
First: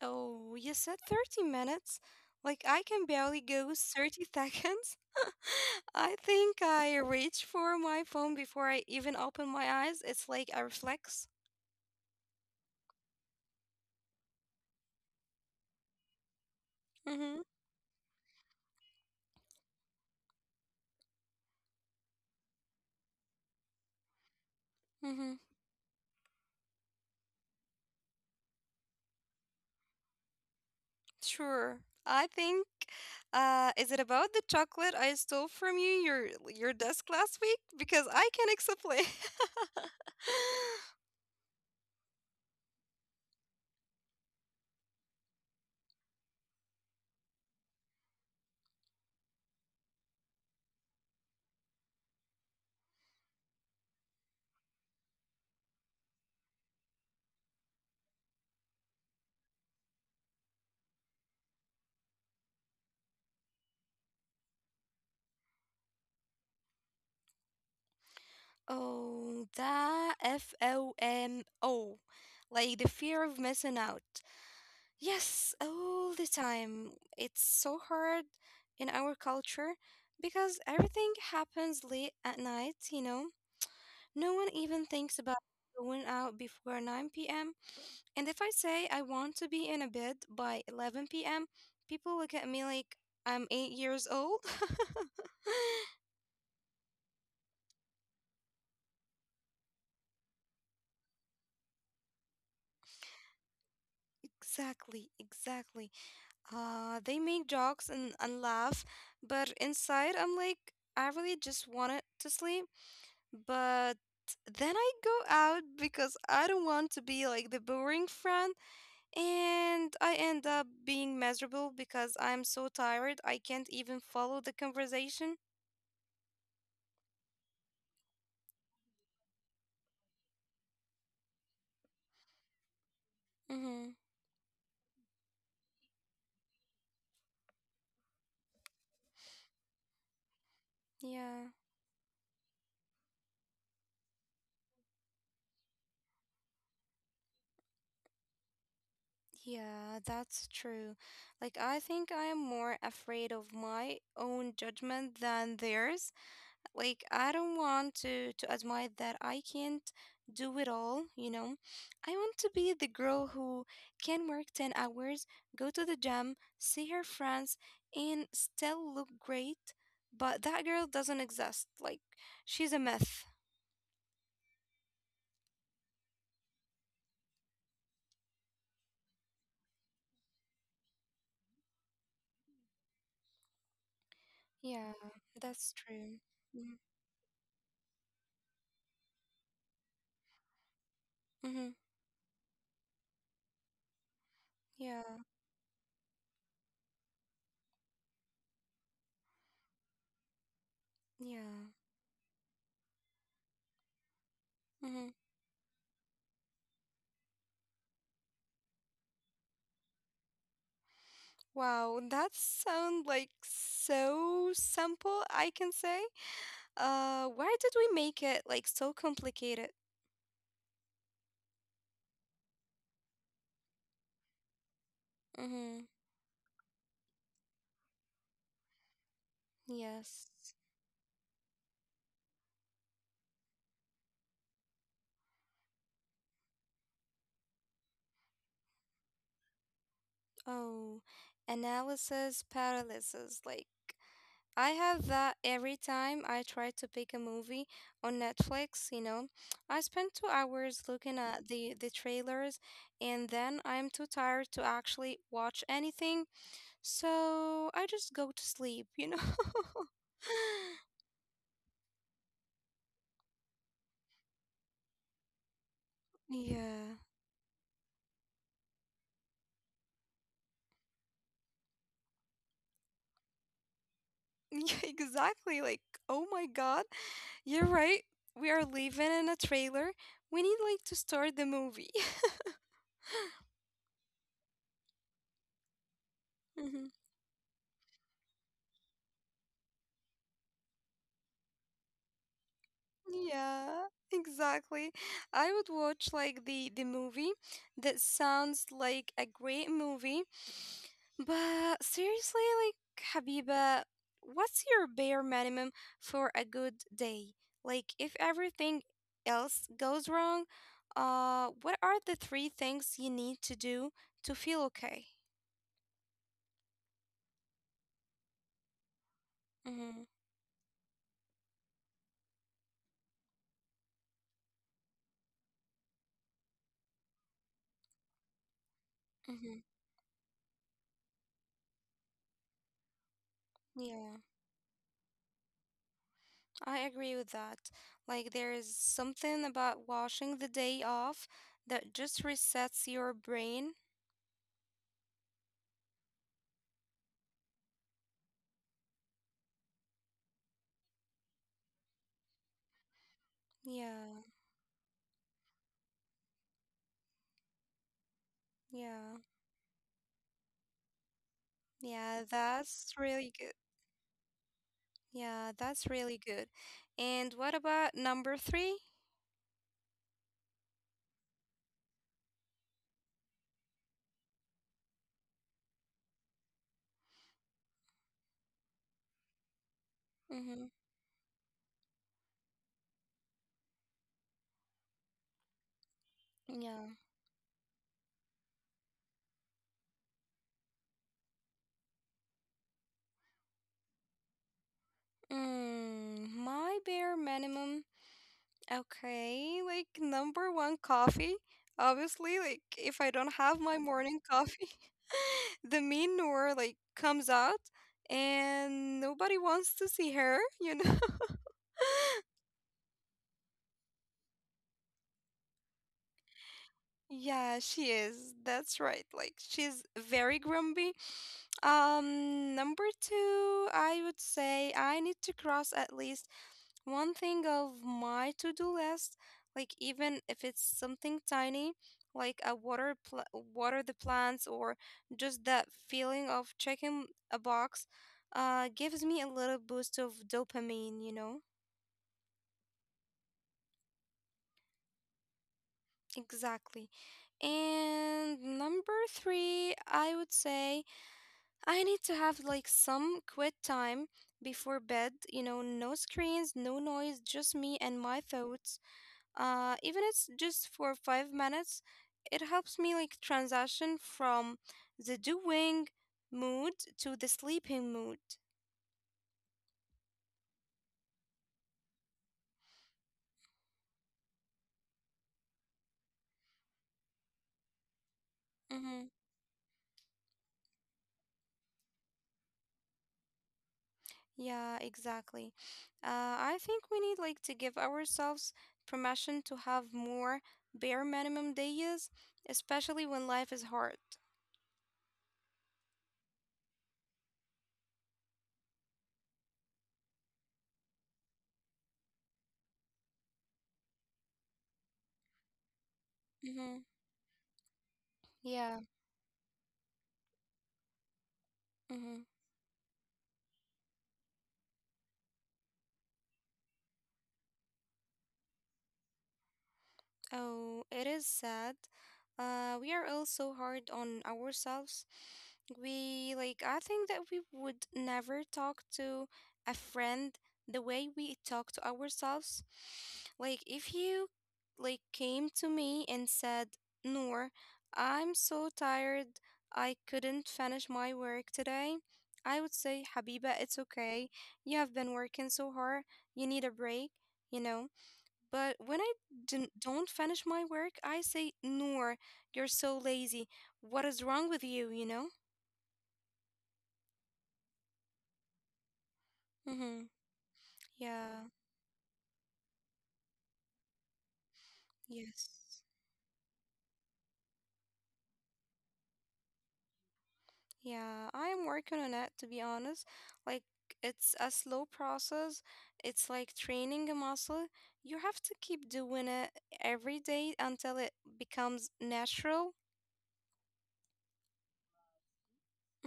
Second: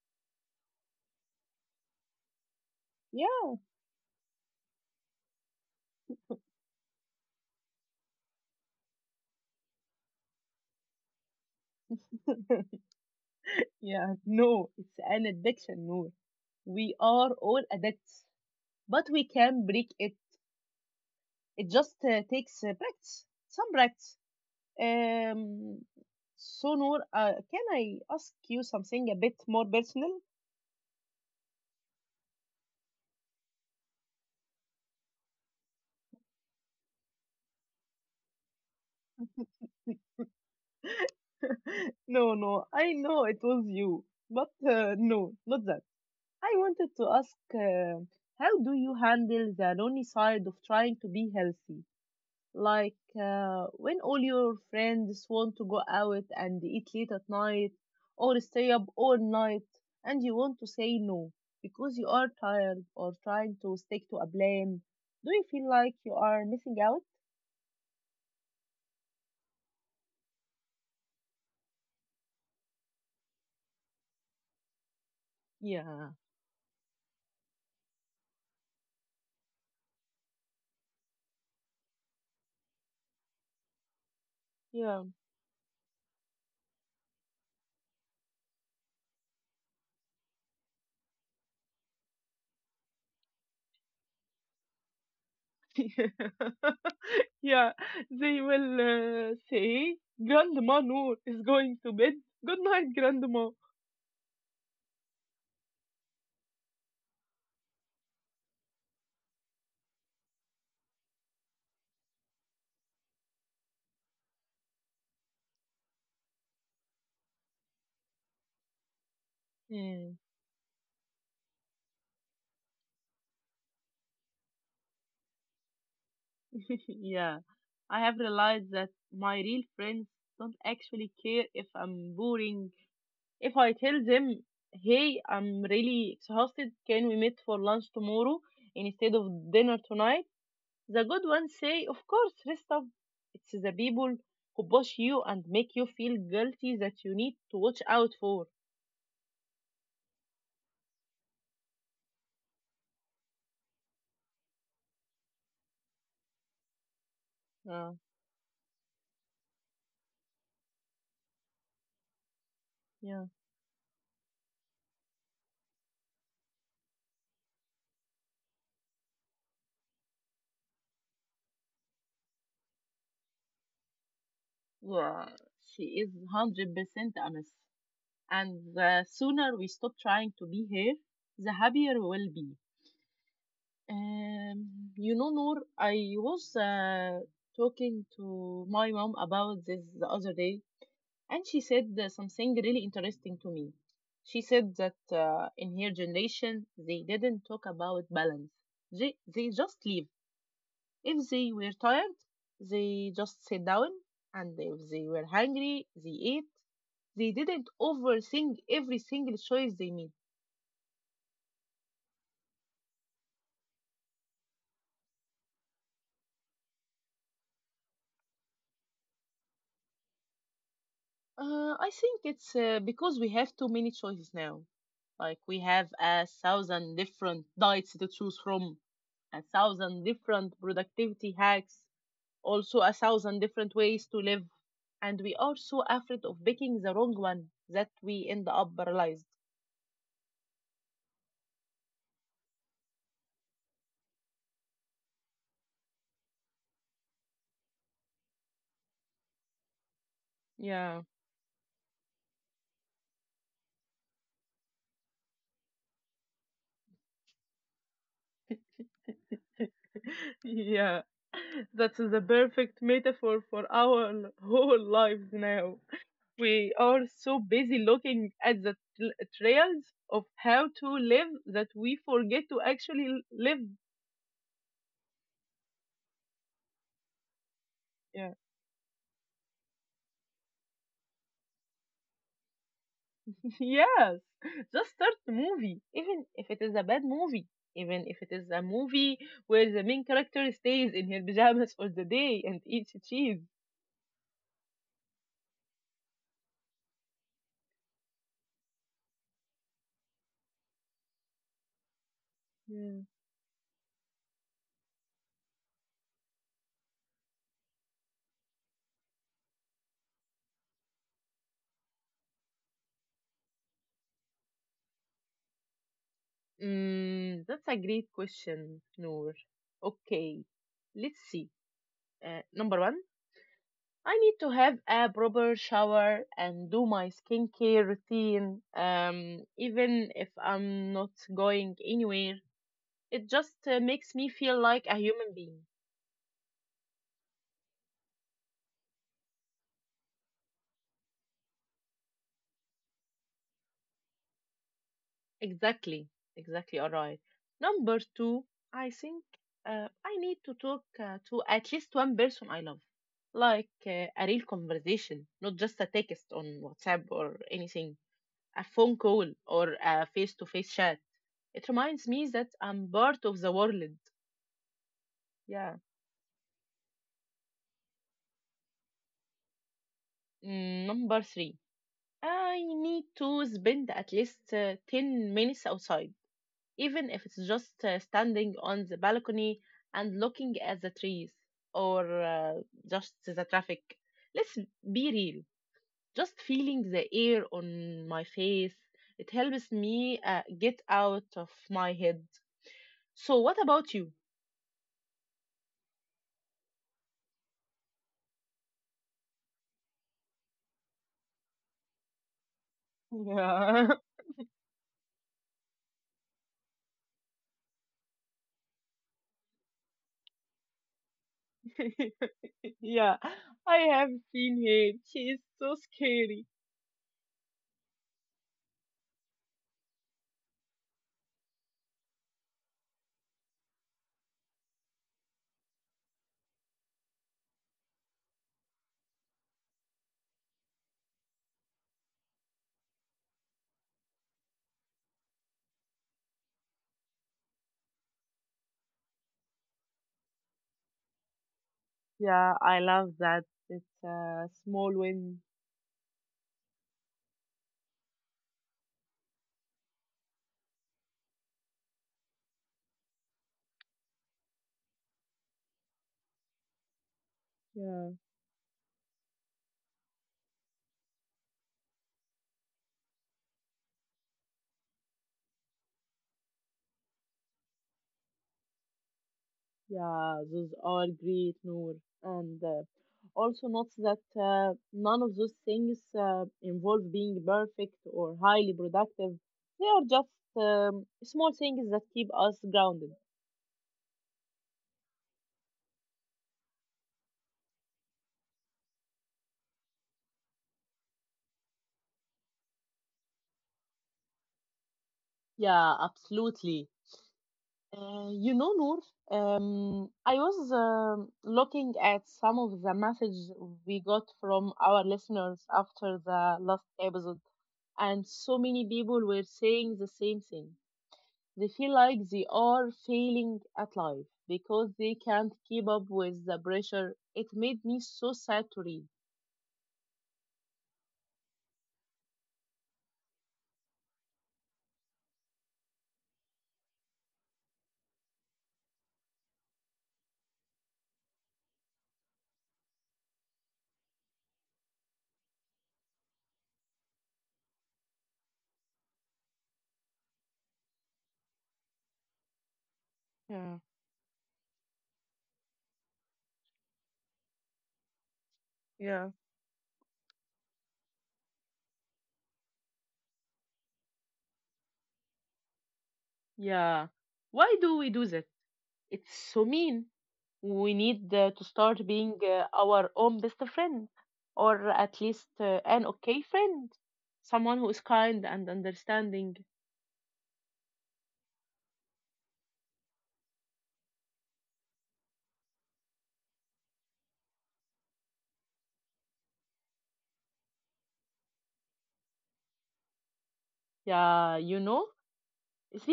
Oh, you said 30 minutes? Like, I can barely
Yeah,
go 30 seconds. I think I reach for my phone before I even open my eyes. It's like a reflex.
yeah, no, it's an addiction, Noor. We are
Mm-hmm.
all addicts, but we can break it. It just takes practice, some practice.
Mm-hmm.
Um, so, Noor, can I ask you something a bit more personal?
Sure. I think, is it about the chocolate I stole from your desk last week? Because I can explain.
No, no, I know it was you, but no, not that. I wanted to ask how do you handle the lonely side of trying to be healthy? Like when all your friends want to go out and eat late at night or stay up all night and you want to say no because you are tired or trying to stick to a plan, do you feel like you are missing out?
Oh, that FOMO, like the fear of missing out. Yes,
yeah
all the time. It's so hard in our culture because everything happens late at night. You know, no one even
yeah
thinks about going out before nine p.m. And if I say I want to be in a bed by 11 p.m., people look at me like I'm 8 years old.
yeah, they will say, Grandma Noor is going to bed. Good night, Grandma.
Exactly, exactly. They make jokes and laugh, but inside I'm like, I really just wanted to sleep. But then I go out because I don't want to be like the boring friend, and I end up being miserable because I'm so tired I can't even follow the conversation.
yeah, I have realized that my real friends don't actually care if I'm boring. If I
Mm-hmm.
tell them, hey, I'm really exhausted, can we meet for lunch tomorrow instead of dinner tonight? The good
Yeah.
ones say, of course, rest up. It's the people who push you and make you feel guilty that you need to watch out for.
Yeah, that's true. Like, I think I'm more afraid of my own judgment than theirs. Like, I don't
Uh,
want to admit that I can't do it all, you know. I want to be the
yeah.
girl who can work 10 hours, go to the gym, see her friends, and still look great. But that girl doesn't exist. Like, she's a myth.
Yeah, she is 100% honest. And the sooner we stop trying to be her, the happier we'll be. Um,
Yeah,
you know, Noor,
that's
I
true.
was
Mm-hmm.
talking to my mom about this the other day, and she
Mm-hmm.
said something really interesting to me. She said that
Yeah,
in her generation, they didn't talk about balance. They just live. If they
yeah.
were tired, they just sat down, and if they
Mm-hmm.
were hungry, they ate. They didn't overthink every single choice they made.
Wow, that sound like so simple, I can say. Why did we make it like so complicated?
I think it's because we have too many choices now. Like we
Mm-hmm.
have a thousand different diets to choose from, a thousand
Yes.
different productivity hacks, also a thousand different ways to live, and we are so afraid of picking the wrong one that we end up paralyzed.
Oh, analysis paralysis. Like, I have that every time I try to pick a movie on Netflix, you know. I spend 2 hours
Yeah.
looking at the trailers and then I'm too tired to actually watch anything, so I just go to sleep, you know.
Yeah, that's the perfect metaphor for our whole lives now. We
Yeah.
are so busy looking at the trails of how to live that we forget to actually live.
Yeah, exactly. Like, oh my God, you're right.
Yeah.
We are living in a trailer. We need like to start the movie.
yes. Just start the movie, even if it is a
Hmm.
bad movie, even if it is a movie where the main character stays in her pajamas for the day and eats cheese.
Yeah, exactly. I would watch like the movie that sounds like a great movie. But seriously, like,
Yeah.
Habiba, what's your bare minimum for a good day? Like, if everything else goes wrong, what are the three things you need to do to feel okay?
Mm, that's a great question, Noor.
Mm-hmm.
Okay, let's see. Number one, I need to have a proper shower and do my skincare routine.
Mm-hmm.
Even if I'm not going anywhere, it just makes me
Yeah,
feel like a human being.
I agree with that. Like, there is something about washing the day off that just resets your brain.
Exactly, exactly. All right. Number two, I think I need to talk to at least one person I love, like a real
Yeah,
conversation, not just a text on WhatsApp or anything, a phone call
yeah,
or a face-to-face chat. It reminds me
yeah,
that I'm
that's
part of the
really
world.
good.
Yeah.
Yeah, that's really good. And what about number three?
Mm, number three, I need to spend at least 10 minutes outside, even if it's just standing on the balcony and looking at
Mm-hmm.
the trees or just the traffic. Let's be real, just feeling the
Yeah.
air on my face. It helps me get out of my head. So, what about you?
Mm, my bare minimum. Okay, like number one, coffee. Obviously, like if I don't have my
Yeah.
morning coffee, the mean Noor like comes out and nobody wants to see her, you know?
yeah, I have seen him. She is so scary.
Yeah, she is. That's right. Like she's very grumpy. Number two, I would say I need to cross at least one thing of my to-do list, like even if it's something tiny, like water the plants or just that feeling of checking a box, gives me a little boost of dopamine, you know?
Yeah, I love that. It's a small win.
Exactly. And number three, I would say I need to have like some quiet time before bed, you know, no screens, no noise, just me and
Yeah,
my thoughts. Uh, even it's just for 5 minutes, it helps me like transition from the doing mood to the sleeping mood.
yeah, those are great, Noor. And also note that none of those things involve being perfect or highly
Mm-hmm.
productive. They are just small things that keep us grounded.
Yeah, exactly. I think we need like to give ourselves permission to have more bare minimum days, especially when life is hard.
Yeah, absolutely. You know, Noor, I was looking at some of the messages we got from our listeners after the last
Mm-hmm.
episode, and so
Yeah.
many people were saying the same thing. They feel
Mm-hmm.
like they are failing at life because they can't keep up with the pressure. It made me so sad to read.
Oh, it is sad. We are all so hard on ourselves. We like I think that we would never talk to a friend the way we talk to ourselves. Like if you like came to me and said, "Noor, I'm so tired. I couldn't finish my work today." I would say, "Habiba,
Yeah,
it's okay. You have been working so hard. You need a break." You know. But when I
yeah,
don't finish my work, I say, Noor, you're so lazy. What is wrong with you, you know?
yeah. Why do we do that? It's so mean.
Mm-hmm.
We need
Yeah,
to start being our own best friend, or at least
yes.
an okay friend, someone who is kind and understanding.
Yeah, I am working on it, to be honest. Like, it's a slow process. It's like training a muscle. You have to keep doing it every day until it becomes natural.
Yeah, you know?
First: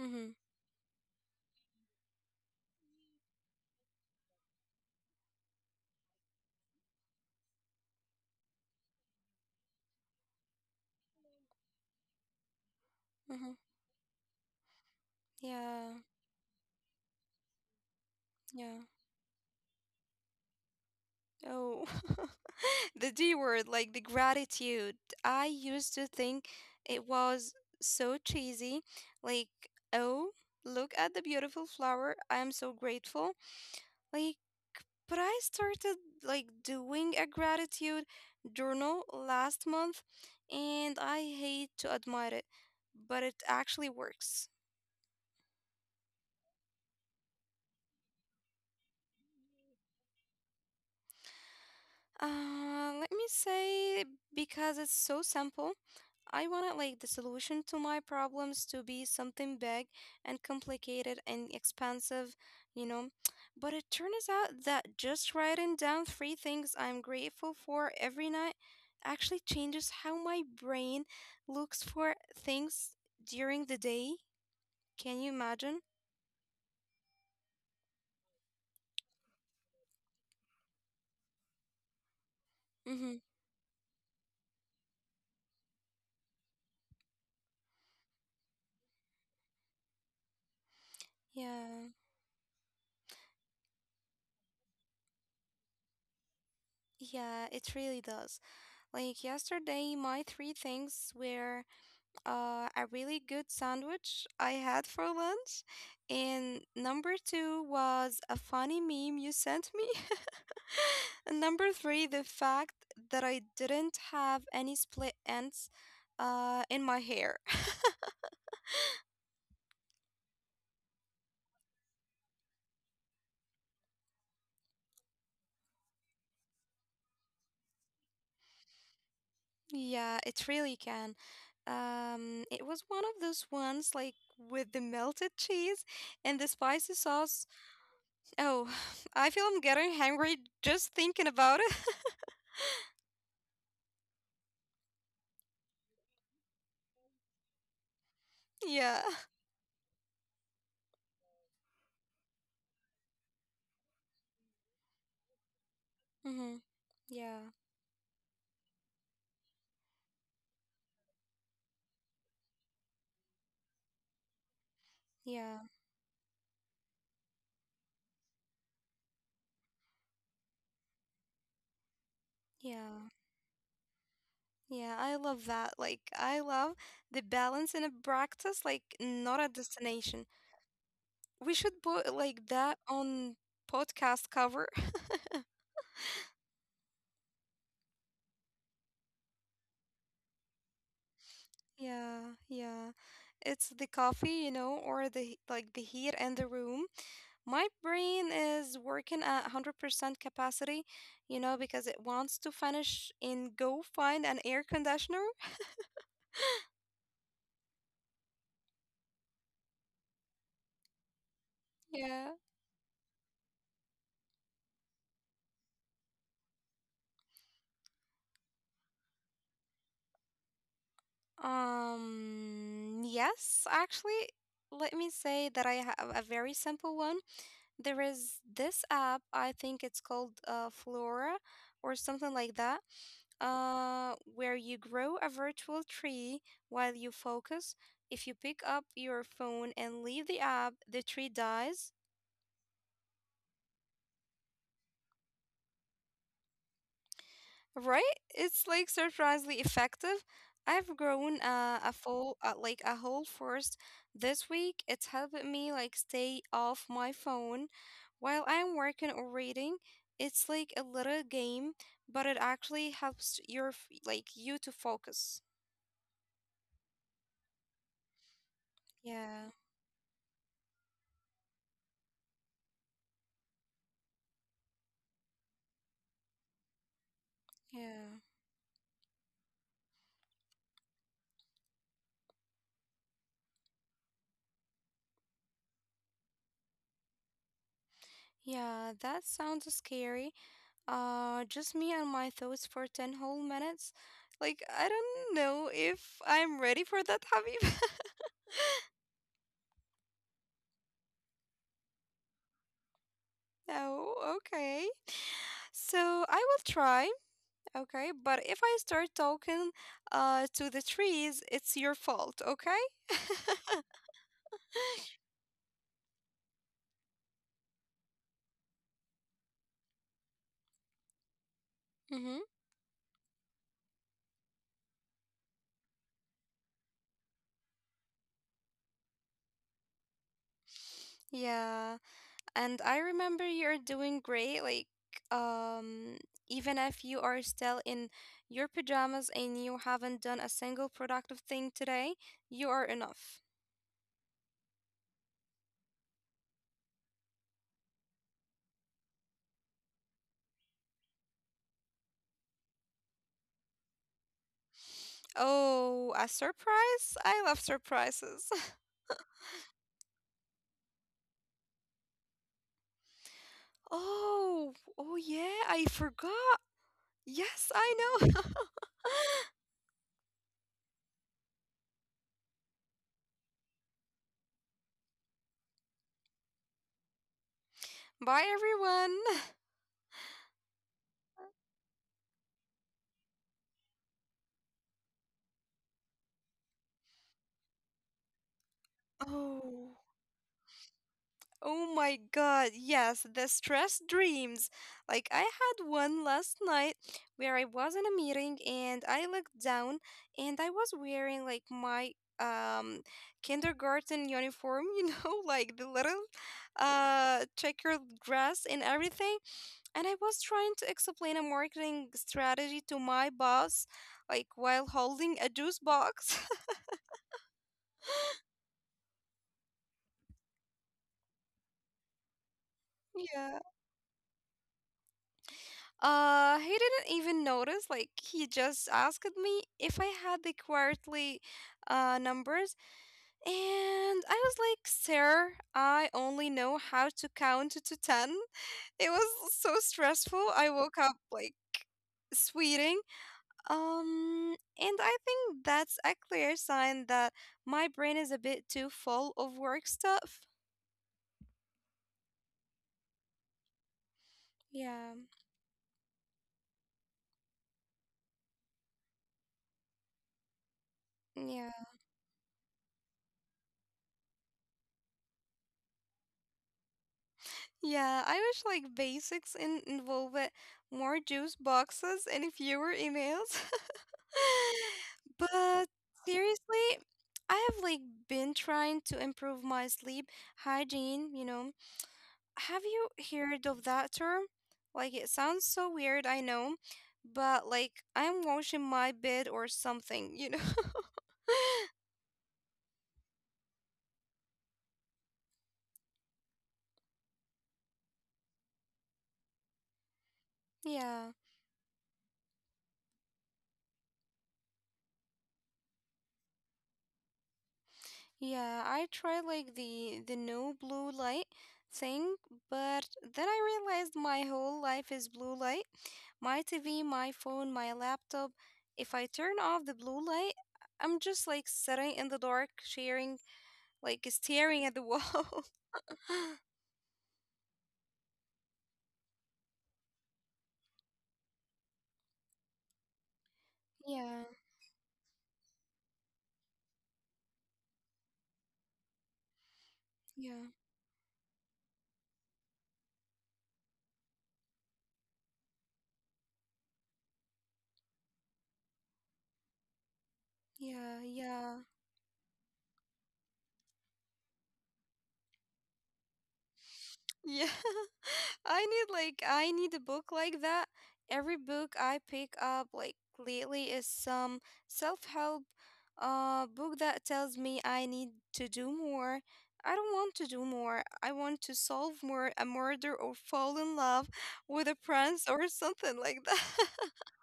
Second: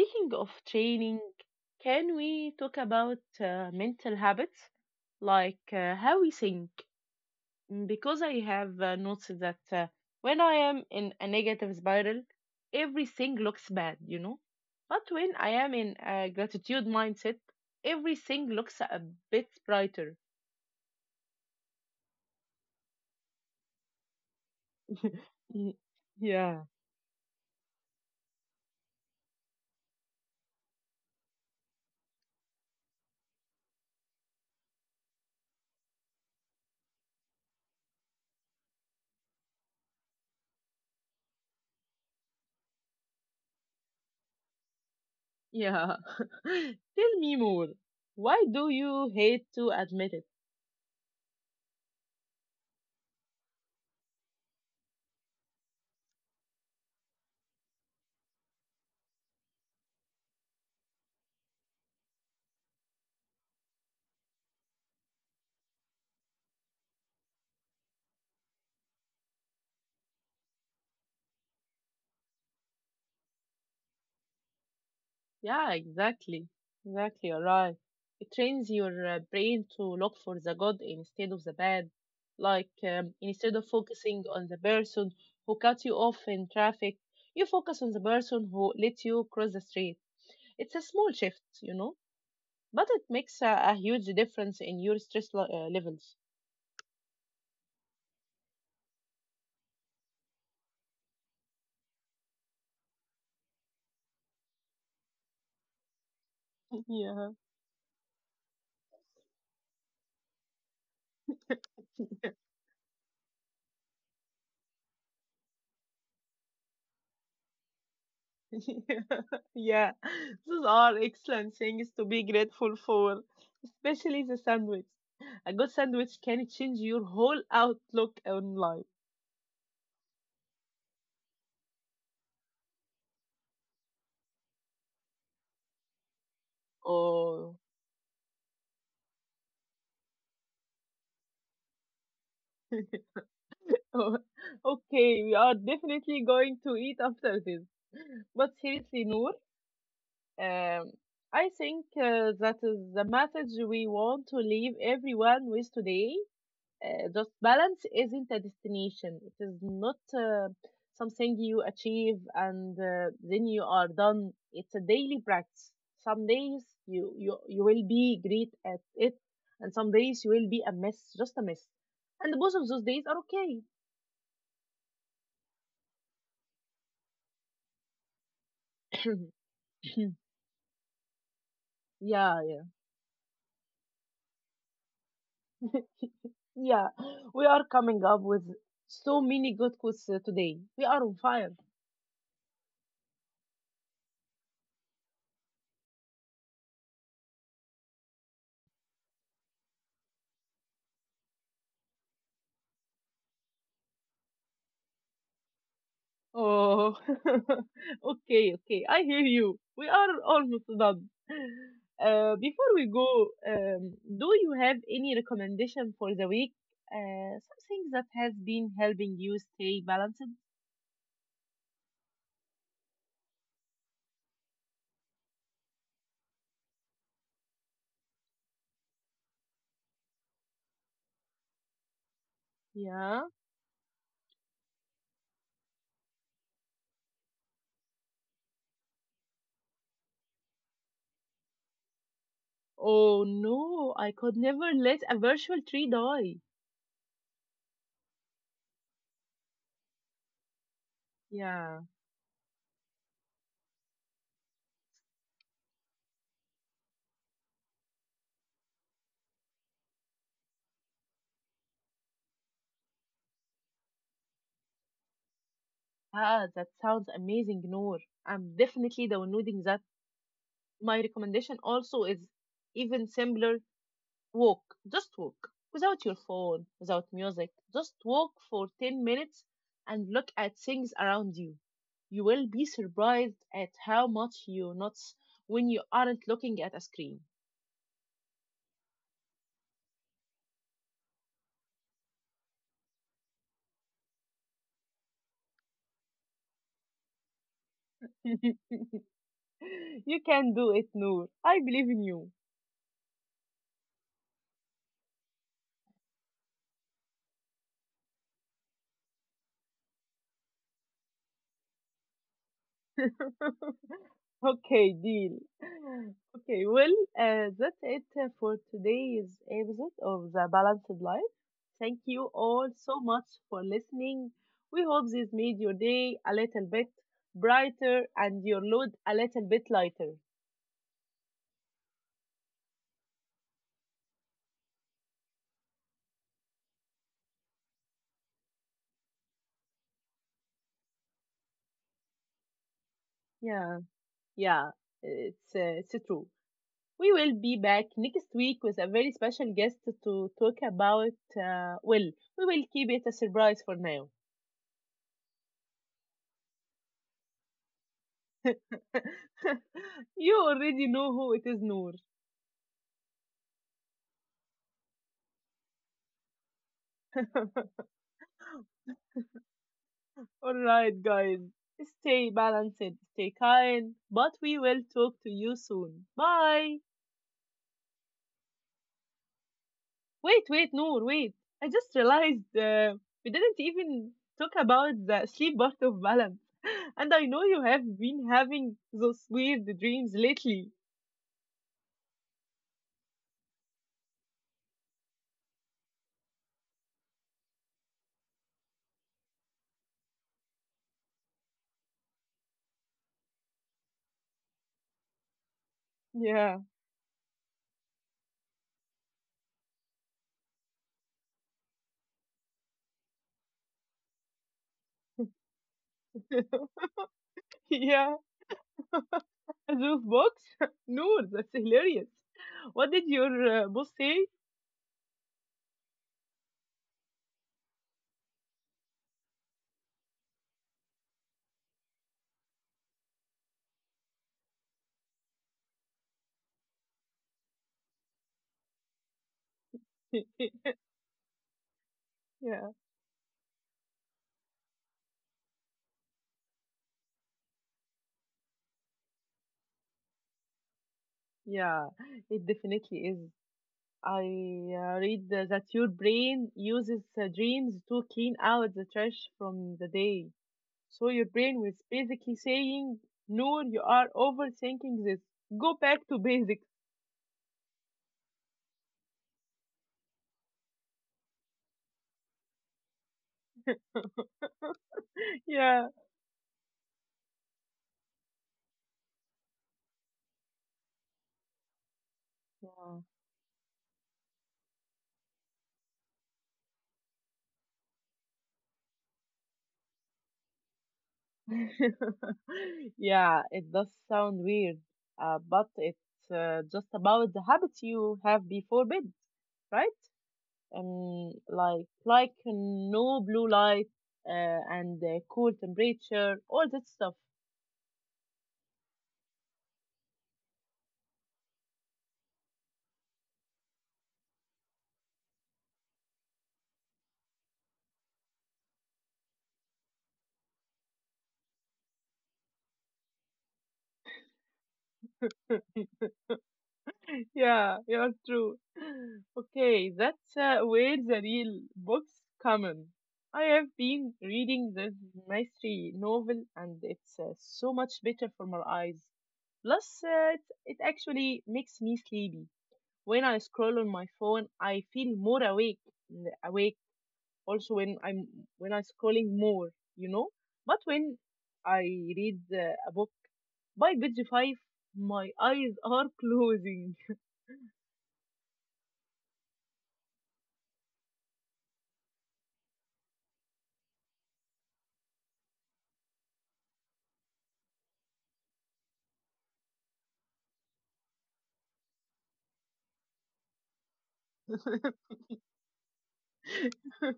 Mm-hmm.
of training, can we talk about mental habits, like how we think? Mm, because I have noticed that when I am in a negative spiral, everything
Mm-hmm.
looks bad, you know? But when I am in
Yeah,
a gratitude mindset, everything looks
yeah.
a bit brighter.
Oh, the D word, like the gratitude. I used to think
yeah,
it was so cheesy. Like, oh, look at the beautiful flower. I am so grateful. Like, but I started like doing a gratitude journal last month and I hate to admit it, but it actually works.
yeah. Tell me more. Why do you hate to admit it?
Let me say because it's so simple. I wanted like the solution to my problems to be something big and complicated and expensive, you know. But it turns out that just writing down three things I'm grateful for every night actually changes how my brain looks for things during the day. Can you
Yeah,
imagine?
exactly. Exactly, you're right. It trains your brain to look for the good instead of the bad. Like,
Mm-hmm.
instead of focusing on the person who cut you off in traffic, you focus on the person who let you cross the street. It's a small shift, you
Yeah.
know, but it makes a huge difference in your stress levels.
Yeah, it really does. Like yesterday, my three things were a really good sandwich I had for lunch. And number
Yeah.
two was a funny meme you sent me. And number three, the fact that I didn't have any split ends in my hair.
Yeah, yeah. Those are excellent things to be grateful for, especially the sandwich. A good sandwich can change your whole outlook on life.
Yeah, it really can. It was one of those ones like with the melted cheese and the spicy sauce.
Oh,
Oh, I feel I'm getting hungry just thinking about it.
okay, we are definitely going to eat after this. But seriously,
Yeah.
Noor, um, I think that is the message we want to leave everyone with today.
Mm-hmm.
Just
Yeah.
balance isn't a destination. It is not something you achieve and then you are done. It's a daily
Yeah.
practice. Some days you will be great at it, and some days you will be a mess, just a mess. And both of those days are
Yeah.
okay.
Yeah, I love that. Like, I love the balance in a practice, like, not a destination. We should put
yeah,
like that on podcast cover.
yeah, yeah. We are coming up with so many good quotes today. We are on fire.
Yeah. It's the coffee, you know, or the he- like the heat in the room. My brain is working at 100% capacity, you know, because it wants to finish and go find an air conditioner.
Oh, okay, okay. I hear you. We are almost done.
Yeah.
Before we go, do you have any recommendation for the week? Something that has been helping you stay balanced?
Yes, actually, let me say that I have a very simple one. There is this app, I think it's called Flora or something like that,
Yeah.
where you grow a virtual tree while you focus. If you pick up your phone and leave the app, the tree dies.
Oh no, I could never let a virtual tree die.
Right? It's like surprisingly effective. I've grown a
Yeah.
full, like a whole forest this week. It's helping me like stay off my phone while I'm working or reading. It's like a little game, but it actually helps your f- like you to focus.
Ah, that sounds amazing, Noor. I'm definitely
Yeah,
downloading that. My recommendation also is even simpler. Walk, just walk, without your phone, without music. Just
yeah,
walk for 10 minutes and look at things around you. You will be surprised at how much you notice when you aren't looking at a screen.
yeah. That sounds scary. Just me and my thoughts for 10 whole minutes. Like I don't know if I'm ready for that, Habib.
you can do it, Noor. I believe in you.
Oh, okay. So I will try, okay? But if I start talking to the trees, it's your fault, okay?
Okay, deal. Okay, well, that's it for today's episode of The Balanced Life. Thank
Mm-hmm.
you all so much for listening. We hope this made your day a little bit brighter and your load a little bit lighter.
Yeah. And I remember you're doing great, like um even if you are still in your pajamas and you haven't done a single productive thing today, you are enough.
Yeah, yeah, it's true. We will be back next week with a very special guest to talk about. Well, we will keep it a surprise for now.
Oh, a surprise? I love surprises.
you already know who it is, Noor.
Oh, oh yeah, I forgot. Yes, I know.
Alright, guys. Stay balanced, stay kind, but we will talk to you soon. Bye.
Bye, everyone.
Wait, wait, Noor, wait. I just realized we didn't even talk about the sleep part of balance. And I know you have been having those
Oh,
weird dreams lately.
oh my God. Yes, the stress dreams. Like, I had one last night where I was in a meeting and I looked down and I was wearing like my um kindergarten uniform, you know, like the little
Yeah.
checkered dress and everything. And I was trying to explain a marketing strategy to my boss, like while holding a juice box.
Yeah. Those Roof box? Noor, that's hilarious. What did your boss say?
He didn't even notice. Like he just asked me if I had the quarterly numbers, and I was like, "Sir, I only know how to count to 10." It was so stressful. I woke up like
yeah.
sweating. And I think that's a clear sign that my brain is a bit too full of work stuff.
Yeah, it definitely is. I
Yeah,
read that your brain uses dreams to clean out the trash from the day. So your
yeah.
brain was basically saying, Noor, you are overthinking this. Go back to basics.
Yeah, I wish like basics in involve more juice boxes and fewer emails. But
Yeah.
seriously, I have been trying to improve my sleep hygiene, you know. Have you
Wow.
heard of that term? Like it sounds so weird, I know, but like I'm washing my bed or something, you know.
yeah, it does sound weird, but it's just about the habits you have before bed, right?
Yeah.
Like no blue light uh, and cool temperature, all that stuff.
Yeah, I tried like the no blue light thing, but then I realized my whole life is blue light. My TV, my phone, my laptop. If I turn off the blue light, I'm just like sitting in the dark, sharing, like staring at the wall.
Yeah, you're true. Okay, that's where the real books come in. I have been
yeah,
reading this mystery novel, and it's so much better for my eyes. Plus, it,
yeah,
it actually makes me sleepy. When I scroll on my phone, I feel more awake, awake. Also, when I'm scrolling more, you know. But
yeah,
when
yeah.
I read a book, by page five, my eyes are closing.
Yeah, I need a book like that. Every book I pick up like lately is some self-help book that tells me I need to do more. I don't want to do more. I want to solve more a murder or fall in love with a prince or something like that.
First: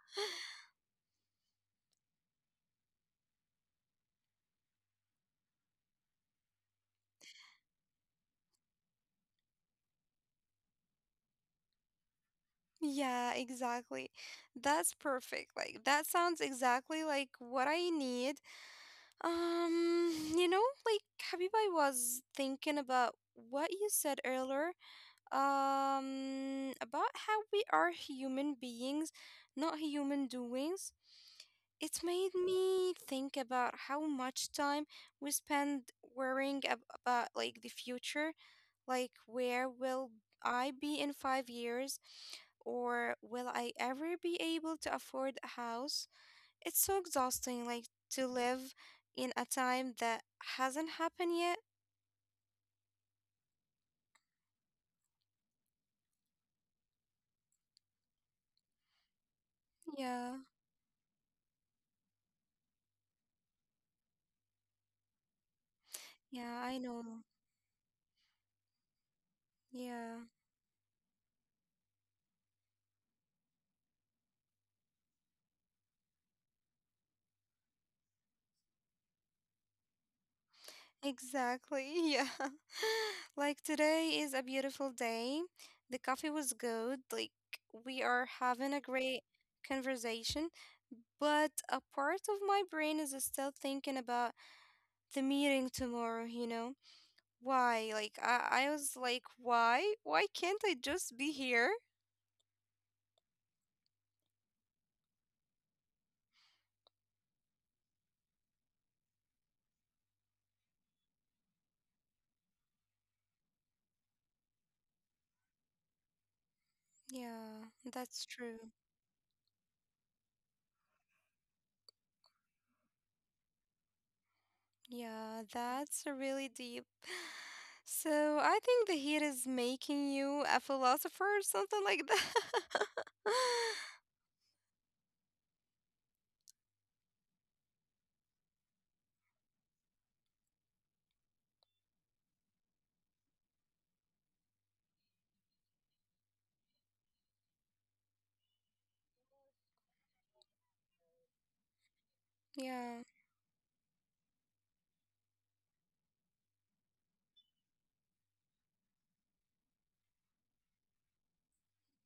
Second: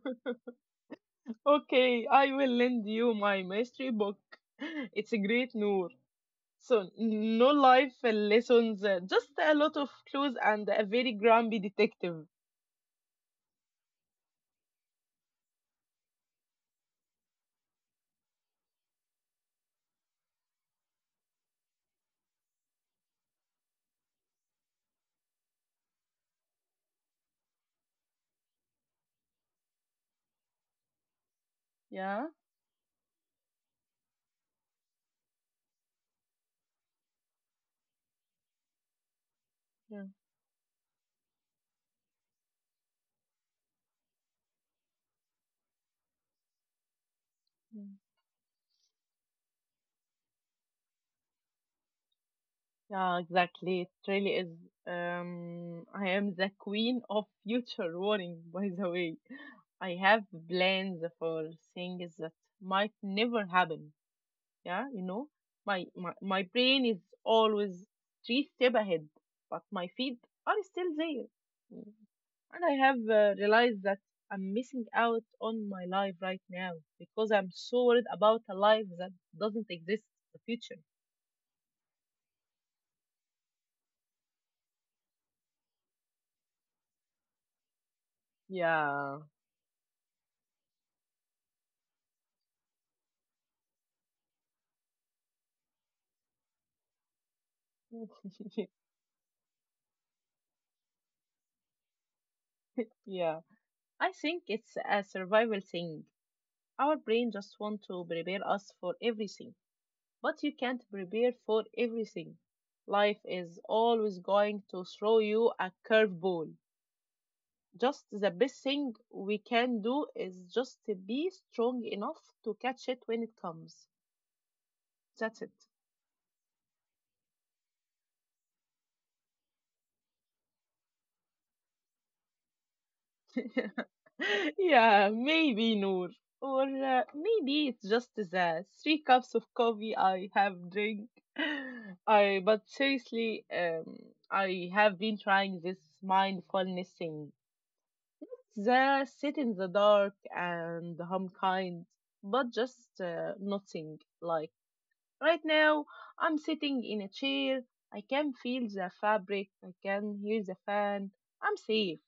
Okay, I will lend you my mystery book. It's a great Noor. So, no life lessons, just a lot of clues and a very grumpy detective.
Yeah, exactly. That's perfect. Like that sounds exactly like what I need. You know, like Habib, I was thinking about what you said earlier, about how we are human beings, not human doings. It
Yeah,
made me think about how much time we spend worrying about like the future, like where
yeah,
will I be in 5 years, or will I ever be able to afford a house? It's so exhausting,
yeah,
like to live in a time that hasn't happened yet.
Yeah, exactly. It really is. I am the queen of future warning, by the way. I have
Yeah,
plans for things that might never happen. Yeah, you know, my
yeah, I
brain is
know.
always three step ahead, but my
Yeah,
feet are still there. Mm. And I have realized that I'm missing out on my life right now because I'm so worried about a life that doesn't exist, the future.
exactly. Yeah. Like today is a beautiful day. The coffee was good. Like we are having a
Yeah,
great conversation, but a part of my brain is still thinking about the meeting tomorrow, you know? Why? Like I I was like, why? Why can't I just be here?
yeah, I think it's a survival thing. Our brain just want to prepare us for everything, but you can't prepare for everything. Life is always going to throw you a curveball.
Yeah,
Just the
that's
best
true.
thing we can do is just to be strong enough to catch it when it comes. That's
Yeah, that's really deep. So I think the heat is making you a philosopher or something like that.
it. yeah, maybe Noor. Or maybe it's just the three cups of coffee I have drink. I but seriously, I have been trying this mindfulness thing. The sit in the dark and hum kind, but
Yeah,
just nothing. Like right now, I'm sitting in a chair. I can feel the fabric. I can hear the fan. I'm safe.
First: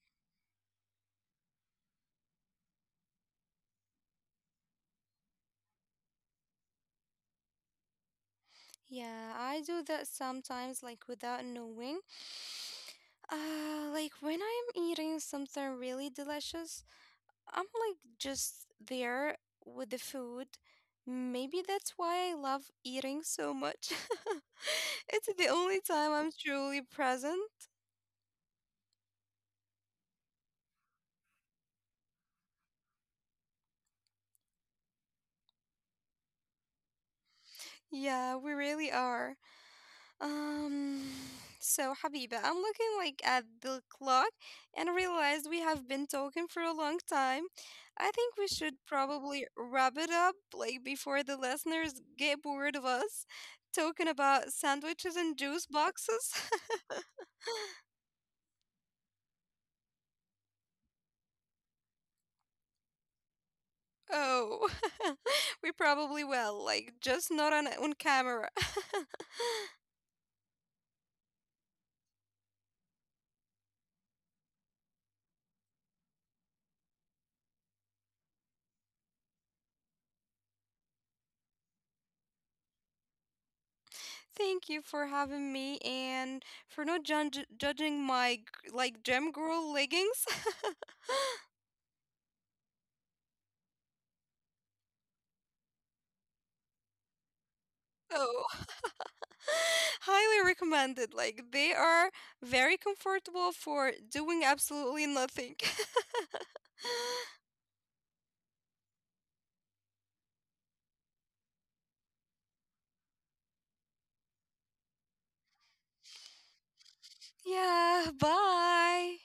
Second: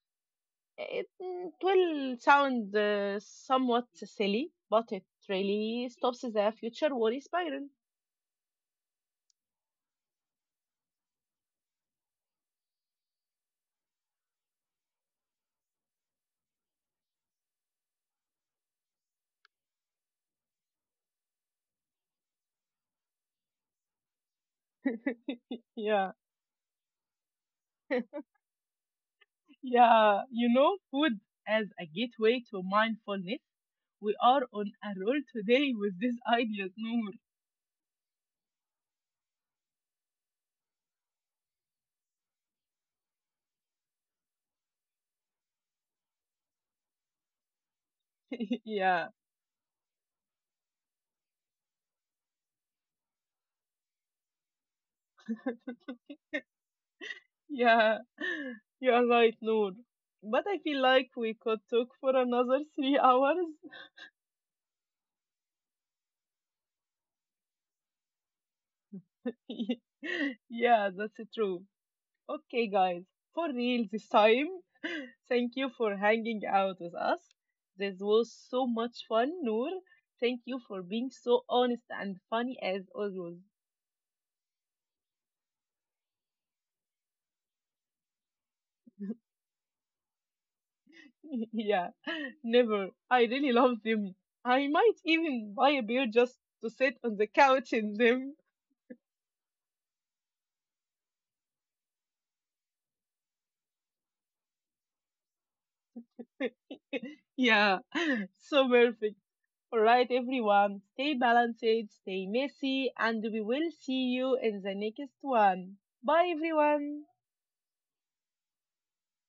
It, it will sound somewhat silly, but it really stops the future worry spiral.
yeah, I do that sometimes, like without knowing. Like when I'm eating something really delicious, I'm like just there with the food. Maybe that's why I love eating so much. It's the only
Yeah,
time I'm truly present.
yeah. You know, food as a gateway to mindfulness. We are on a roll today with this idea, Noor.
Yeah, we really are. Um, so Habiba, I'm looking like at the clock and I realized we have been talking for a long time. I think we should
yeah.
probably wrap it up like before the listeners get bored of us talking about sandwiches and juice boxes.
Yeah, you're right, Noor. But I feel like we could talk for another 3 hours.
Oh, we probably will, like just not on camera.
yeah, that's true. Okay, guys, for real this time, thank you for hanging out with us. This was so much fun, Noor. Thank you for being so honest and funny as always.
Thank you for having me and for not judge judging my gem girl leggings.
yeah, never. I really love them. I might even buy a beer just to sit on the couch in them.
Oh, highly recommended. Like they are very comfortable for doing absolutely nothing.
Yeah, so perfect. All right, everyone, stay balanced, stay messy, and we will see you in the next one. Bye, everyone.
Yeah, bye.